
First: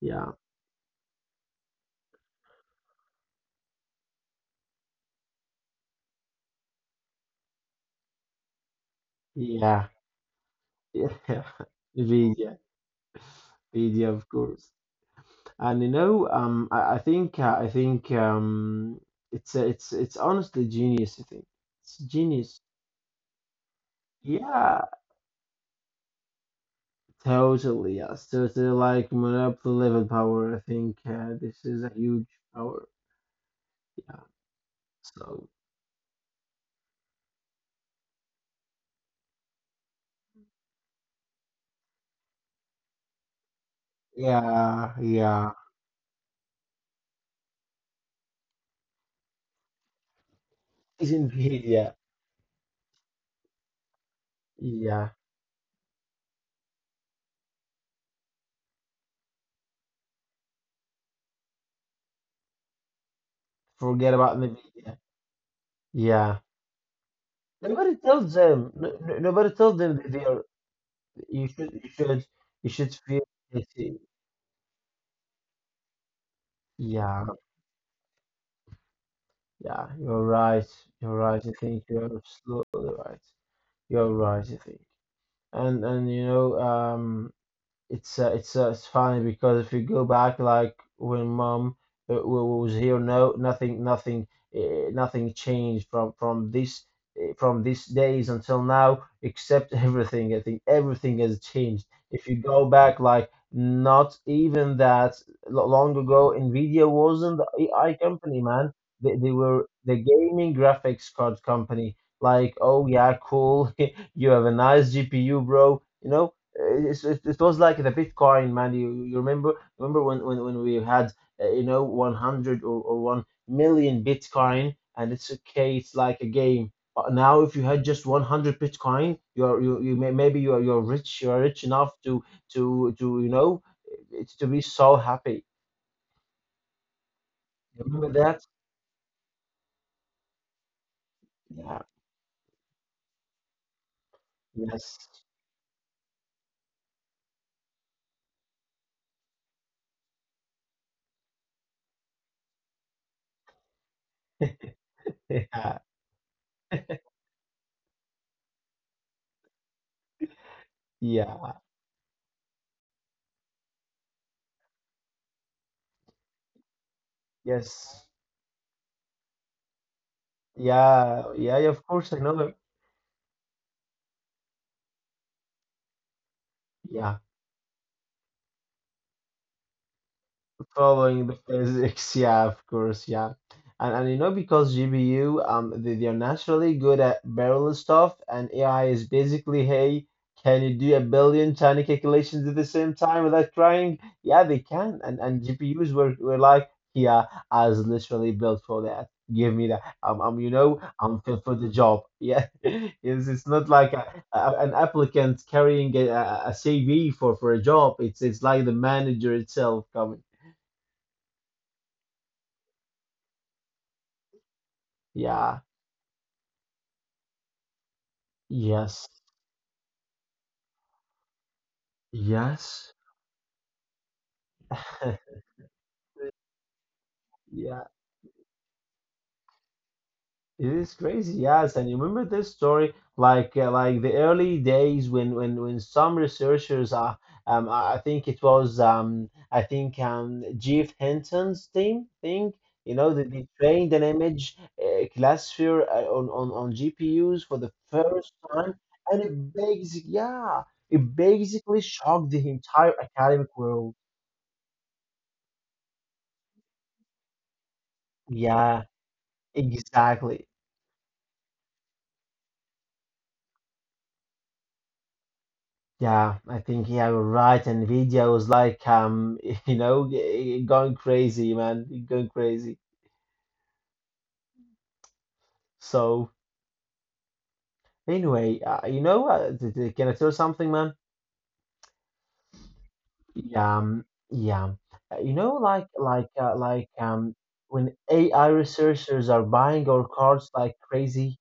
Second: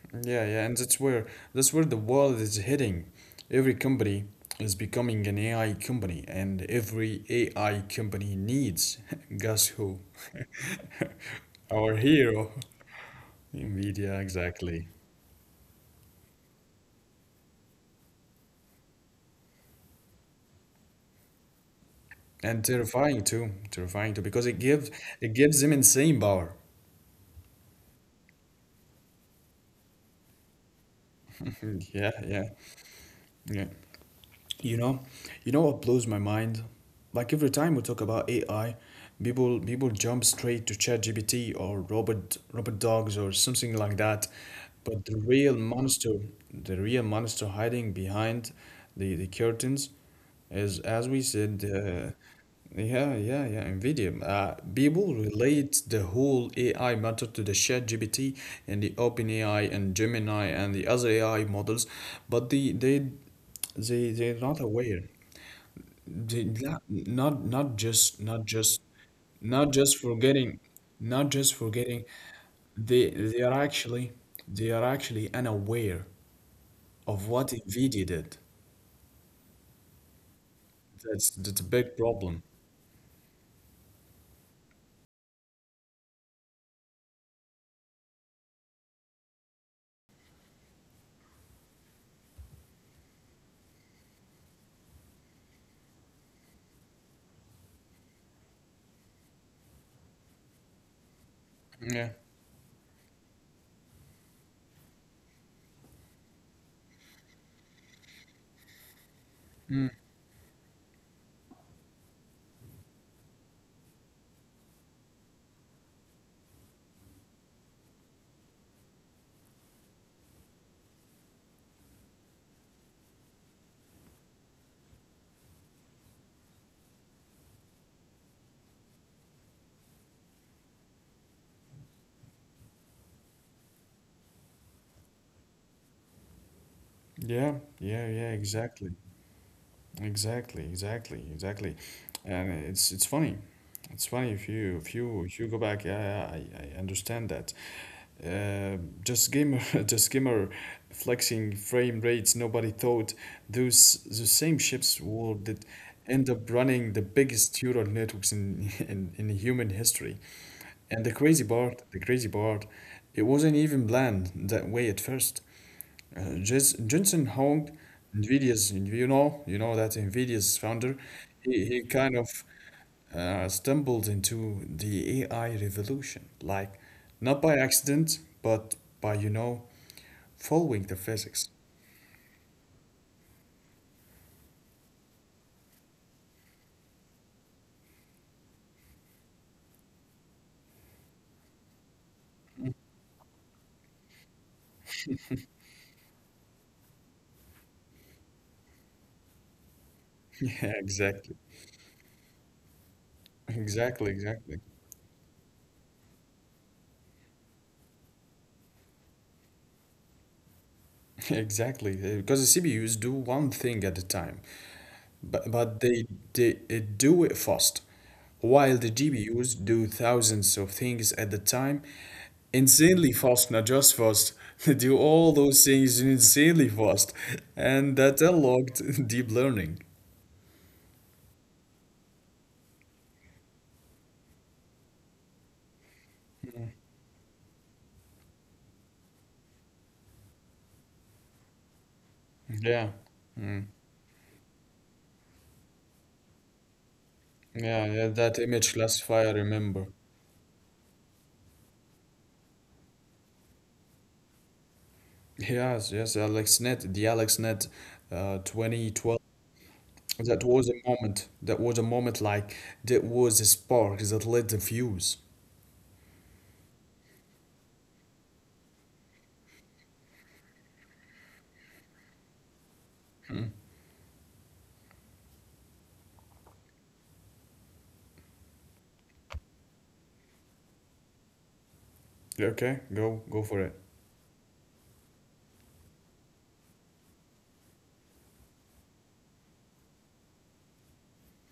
Speaker 2: Yeah,
Speaker 1: Yeah, yeah, and that's where that's where the world is heading. Every company is becoming an A I company, and every A I company needs guess who?
Speaker 2: yeah, yeah.
Speaker 1: Our hero,
Speaker 2: NVIDIA,
Speaker 1: Nvidia,
Speaker 2: NVIDIA, of course.
Speaker 1: exactly.
Speaker 2: And you know, um, I, I think uh, I think um, it's it's it's honestly genius. I think it's
Speaker 1: And
Speaker 2: genius.
Speaker 1: terrifying too, terrifying too, because it gives
Speaker 2: Yeah,
Speaker 1: it gives them insane power.
Speaker 2: totally. Yes, totally. Like monopoly level power. I think uh, this is a
Speaker 1: Yeah,
Speaker 2: huge
Speaker 1: yeah,
Speaker 2: power.
Speaker 1: yeah.
Speaker 2: Yeah.
Speaker 1: You know,
Speaker 2: So
Speaker 1: you know what blows my mind? Like every time we talk about A I, people people jump straight to ChatGPT or Robert Robert Dogs or something like that. But
Speaker 2: yeah,
Speaker 1: the real
Speaker 2: yeah.
Speaker 1: monster, the real monster hiding behind the, the curtains is, as we
Speaker 2: It's
Speaker 1: said,
Speaker 2: Nvidia.
Speaker 1: uh, yeah, yeah, yeah, NVIDIA. Uh, people
Speaker 2: Yeah.
Speaker 1: relate the whole A I matter to the ChatGPT and the OpenAI and Gemini and the other A I models, but they they they
Speaker 2: Forget
Speaker 1: they're
Speaker 2: about
Speaker 1: not aware.
Speaker 2: Nvidia.
Speaker 1: They
Speaker 2: Yeah.
Speaker 1: not not not
Speaker 2: Nobody
Speaker 1: just not
Speaker 2: tells
Speaker 1: just
Speaker 2: them. No, no- nobody
Speaker 1: not
Speaker 2: tells
Speaker 1: just
Speaker 2: them that they are.
Speaker 1: forgetting, not just
Speaker 2: You should.
Speaker 1: forgetting
Speaker 2: You should. You
Speaker 1: they
Speaker 2: should feel
Speaker 1: they are actually
Speaker 2: guilty.
Speaker 1: they are actually unaware of
Speaker 2: Yeah.
Speaker 1: what Nvidia did.
Speaker 2: Yeah. You're right.
Speaker 1: That's
Speaker 2: You're right.
Speaker 1: that's a
Speaker 2: I
Speaker 1: big
Speaker 2: think you're
Speaker 1: problem.
Speaker 2: absolutely right. You're right. I think. And and you know. um. It's uh, it's uh, it's funny because if you go back, like when mom uh, was here. No, nothing nothing uh, nothing changed from from this, uh, from these days until now, except everything, I think, everything has changed.
Speaker 1: Yeah.
Speaker 2: If you go back, like, not even that lo- long ago, nvidia wasn't the A I company, man. They, they were the gaming graphics card company, like, oh yeah, cool. You have a nice G P U, bro, you know. Uh, it's, it, it was like the Bitcoin, man. You, you remember remember when, when, when we had uh, you know one hundred or, or one million Bitcoin, and it's okay, it's like a game. But now, if you had just one hundred Bitcoin, you're you, you may, maybe you're you're rich, you're rich enough to to to you know it's to be so happy.
Speaker 1: Yeah,
Speaker 2: You
Speaker 1: yeah,
Speaker 2: remember
Speaker 1: yeah,
Speaker 2: that?
Speaker 1: exactly. Exactly, exactly, exactly.
Speaker 2: Yeah.
Speaker 1: And it's it's funny. It's funny if you if
Speaker 2: Yes.
Speaker 1: you if you go back, yeah, yeah, I, I understand that. Uh, just gamer, just gamer flexing frame rates. Nobody thought those the same ships would
Speaker 2: Yeah.
Speaker 1: end up running the biggest neural networks in in, in human history. And the crazy
Speaker 2: Yeah.
Speaker 1: part, the crazy part, it wasn't even planned that way at first. Uh, Jis- Jensen Huang,
Speaker 2: Yes.
Speaker 1: Nvidia's, you know, you know that Nvidia's founder,
Speaker 2: Yeah.
Speaker 1: he,
Speaker 2: Yeah, yeah,
Speaker 1: he
Speaker 2: of
Speaker 1: kind
Speaker 2: course I
Speaker 1: of
Speaker 2: know.
Speaker 1: uh, stumbled into the A I revolution, like
Speaker 2: Yeah.
Speaker 1: not by accident, but by, you know, following the
Speaker 2: Following the
Speaker 1: physics.
Speaker 2: physics, yeah, of course, yeah. And, and you know, because G P U, um, they, they are naturally good at parallel stuff, and A I is basically, hey, can you do a billion tiny calculations at the same time without trying? Yeah, they can. And and G P Us were, were like, yeah, I was literally built for that. Give me that. Um, um, you
Speaker 1: Yeah,
Speaker 2: know, I'm
Speaker 1: exactly.
Speaker 2: fit for the job. Yeah, it's, it's not like
Speaker 1: Exactly,
Speaker 2: a,
Speaker 1: exactly.
Speaker 2: a, an applicant carrying a, a a C V for for a job. It's it's like the manager itself coming.
Speaker 1: Exactly. uh, Because the C P Us do one thing at a time. But,
Speaker 2: Yeah.
Speaker 1: but they, they uh, do it fast. While the
Speaker 2: Yes.
Speaker 1: G P Us do thousands of things at the time,
Speaker 2: Yes.
Speaker 1: insanely fast, not just fast, they do all those things insanely fast.
Speaker 2: Yeah,
Speaker 1: And that unlocked deep learning.
Speaker 2: it is crazy. Yes, and you remember this story, like uh, like the early days when when when some researchers, uh, um, I I think it was, um, I think um, Jeff Hinton's team, I think
Speaker 1: Yeah,
Speaker 2: you know, they, they trained an image uh, classifier uh, on on on G P Us for the
Speaker 1: yeah, yeah, that
Speaker 2: first
Speaker 1: image
Speaker 2: time,
Speaker 1: last fire, I
Speaker 2: and it
Speaker 1: remember.
Speaker 2: basic yeah, it basically shocked the entire academic world.
Speaker 1: Yes, yes, AlexNet, the AlexNet uh,
Speaker 2: Yeah,
Speaker 1: twenty twelve. That
Speaker 2: exactly.
Speaker 1: was a moment. that was a moment like that was a spark that lit the fuse.
Speaker 2: Yeah, I think. Yeah, you're right. And Nvidia was like, um, you know, g- going crazy, man, going crazy.
Speaker 1: Hmm.
Speaker 2: So anyway, uh, you know, uh, th- th- can I tell you something, man?
Speaker 1: Okay, go go for it.
Speaker 2: Yeah, um, yeah. Uh, You know, like like uh, like um, when A I researchers are buying our cards like crazy,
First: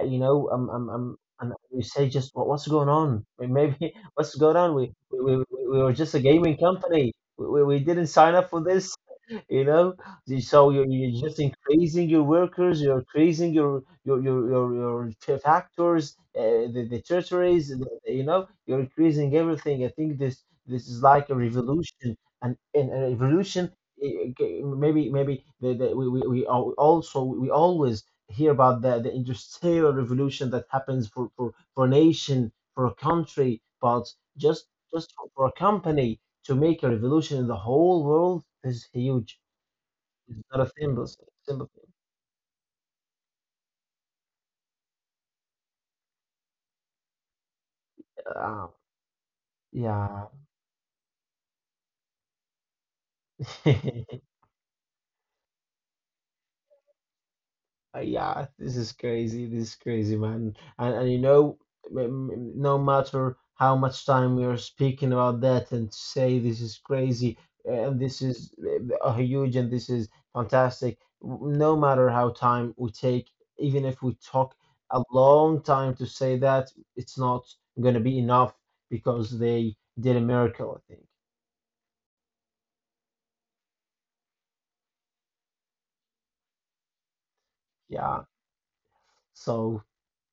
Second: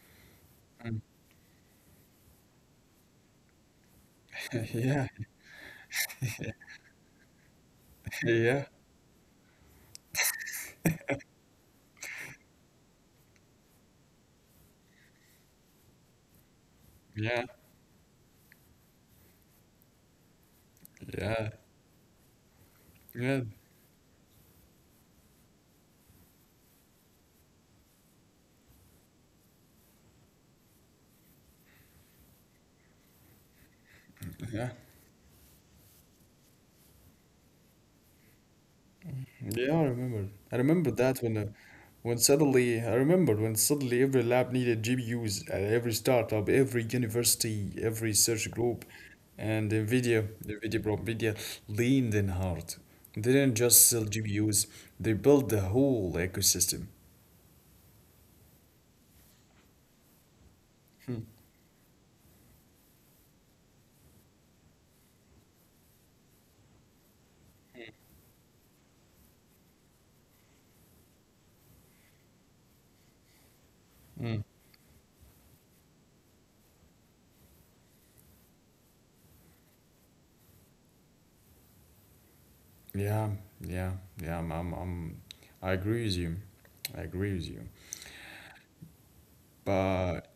Speaker 2: uh, you know, um, um, um, and you say, just what, what's going on? May- Maybe what's going on? We
Speaker 1: Yeah,
Speaker 2: we we, we we were just a gaming company. We, we we didn't sign up for
Speaker 1: yeah,
Speaker 2: this. you know. So you're, you're just increasing your workers, you're increasing your your your your, your fa- factors, uh, the, the
Speaker 1: yeah,
Speaker 2: territories. The- you know, you're increasing everything. I think this this is like a
Speaker 1: yeah,
Speaker 2: revolution, and and a
Speaker 1: yeah,
Speaker 2: revolution. Eh, okay, maybe maybe the, the, we, we, we al- also, we always hear about the, the industrial revolution that happens for, for for a nation, for a country, but just
Speaker 1: yeah.
Speaker 2: just for for a company to make a revolution in the whole world is huge.
Speaker 1: Yeah, I remember.
Speaker 2: It's
Speaker 1: I
Speaker 2: not a
Speaker 1: remember
Speaker 2: symbol. So-
Speaker 1: that when, uh,
Speaker 2: symbol.
Speaker 1: when suddenly I remember when suddenly every lab needed G P Us at every startup, every university, every research
Speaker 2: Uh,
Speaker 1: group, and NVIDIA,
Speaker 2: yeah.
Speaker 1: NVIDIA bro, NVIDIA leaned in hard. They didn't just sell G P Us; they built the whole ecosystem.
Speaker 2: Yeah, this is crazy. This is crazy, man. And and
Speaker 1: Mm.
Speaker 2: you know, m- m- no matter how much time we are speaking about that and say this is crazy and this is uh, huge and this is fantastic, w- no matter how time we take, even if we
Speaker 1: Mm.
Speaker 2: talk a long time to say that, it's not gonna be enough because they did a miracle, I think.
Speaker 1: Yeah, yeah, yeah. I'm, I'm, I'm, I agree with you. I agree with you.
Speaker 2: Yeah. So.
Speaker 1: But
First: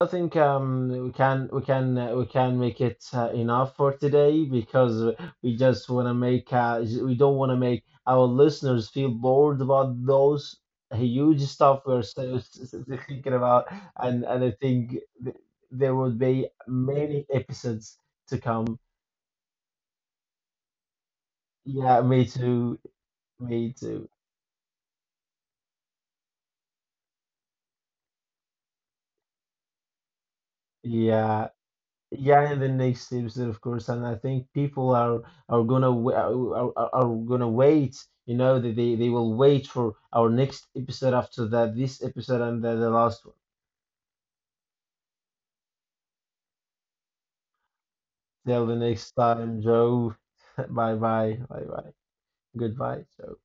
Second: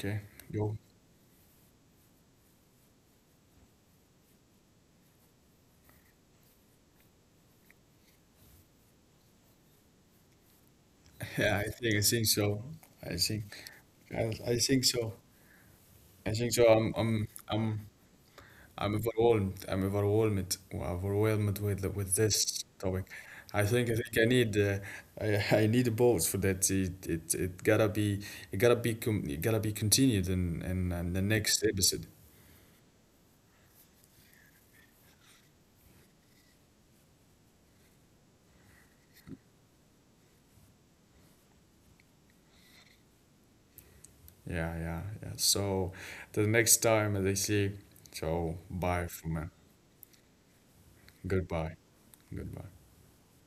Speaker 2: I think
Speaker 1: go.
Speaker 2: um, we can we can uh, we can make it uh, enough for today, because we just want to make uh, we don't want to make our listeners feel bored about those huge
Speaker 1: Yeah, I
Speaker 2: stuff
Speaker 1: think
Speaker 2: we're
Speaker 1: I think
Speaker 2: so-
Speaker 1: so.
Speaker 2: s- s-
Speaker 1: I
Speaker 2: thinking
Speaker 1: think
Speaker 2: about, and
Speaker 1: I,
Speaker 2: and I
Speaker 1: I think
Speaker 2: think
Speaker 1: so.
Speaker 2: th- there would
Speaker 1: I
Speaker 2: be
Speaker 1: think so. I'm
Speaker 2: many
Speaker 1: I'm I'm
Speaker 2: episodes to come.
Speaker 1: I'm overwhelmed. I'm overwhelmed. Overwhelmed with the-
Speaker 2: Yeah,
Speaker 1: with
Speaker 2: me
Speaker 1: this
Speaker 2: too,
Speaker 1: topic. I
Speaker 2: me
Speaker 1: think I
Speaker 2: too.
Speaker 1: think I need uh, I, I need a boat for that. It, it it gotta be it gotta be com it gotta be continued in, in in the
Speaker 2: Yeah.
Speaker 1: next episode.
Speaker 2: Yeah, in the next episode, of course, and I think people are are gonna wa- uh, are, are are gonna wait. You know, they they they will wait for our next episode after that, this episode, and then the last one.
Speaker 1: Yeah, yeah, yeah. So the next time, as I say, so
Speaker 2: Till the
Speaker 1: bye
Speaker 2: next
Speaker 1: for now.
Speaker 2: time, Joe. Bye bye, bye
Speaker 1: Goodbye,
Speaker 2: bye,
Speaker 1: goodbye.
Speaker 2: goodbye, Joe.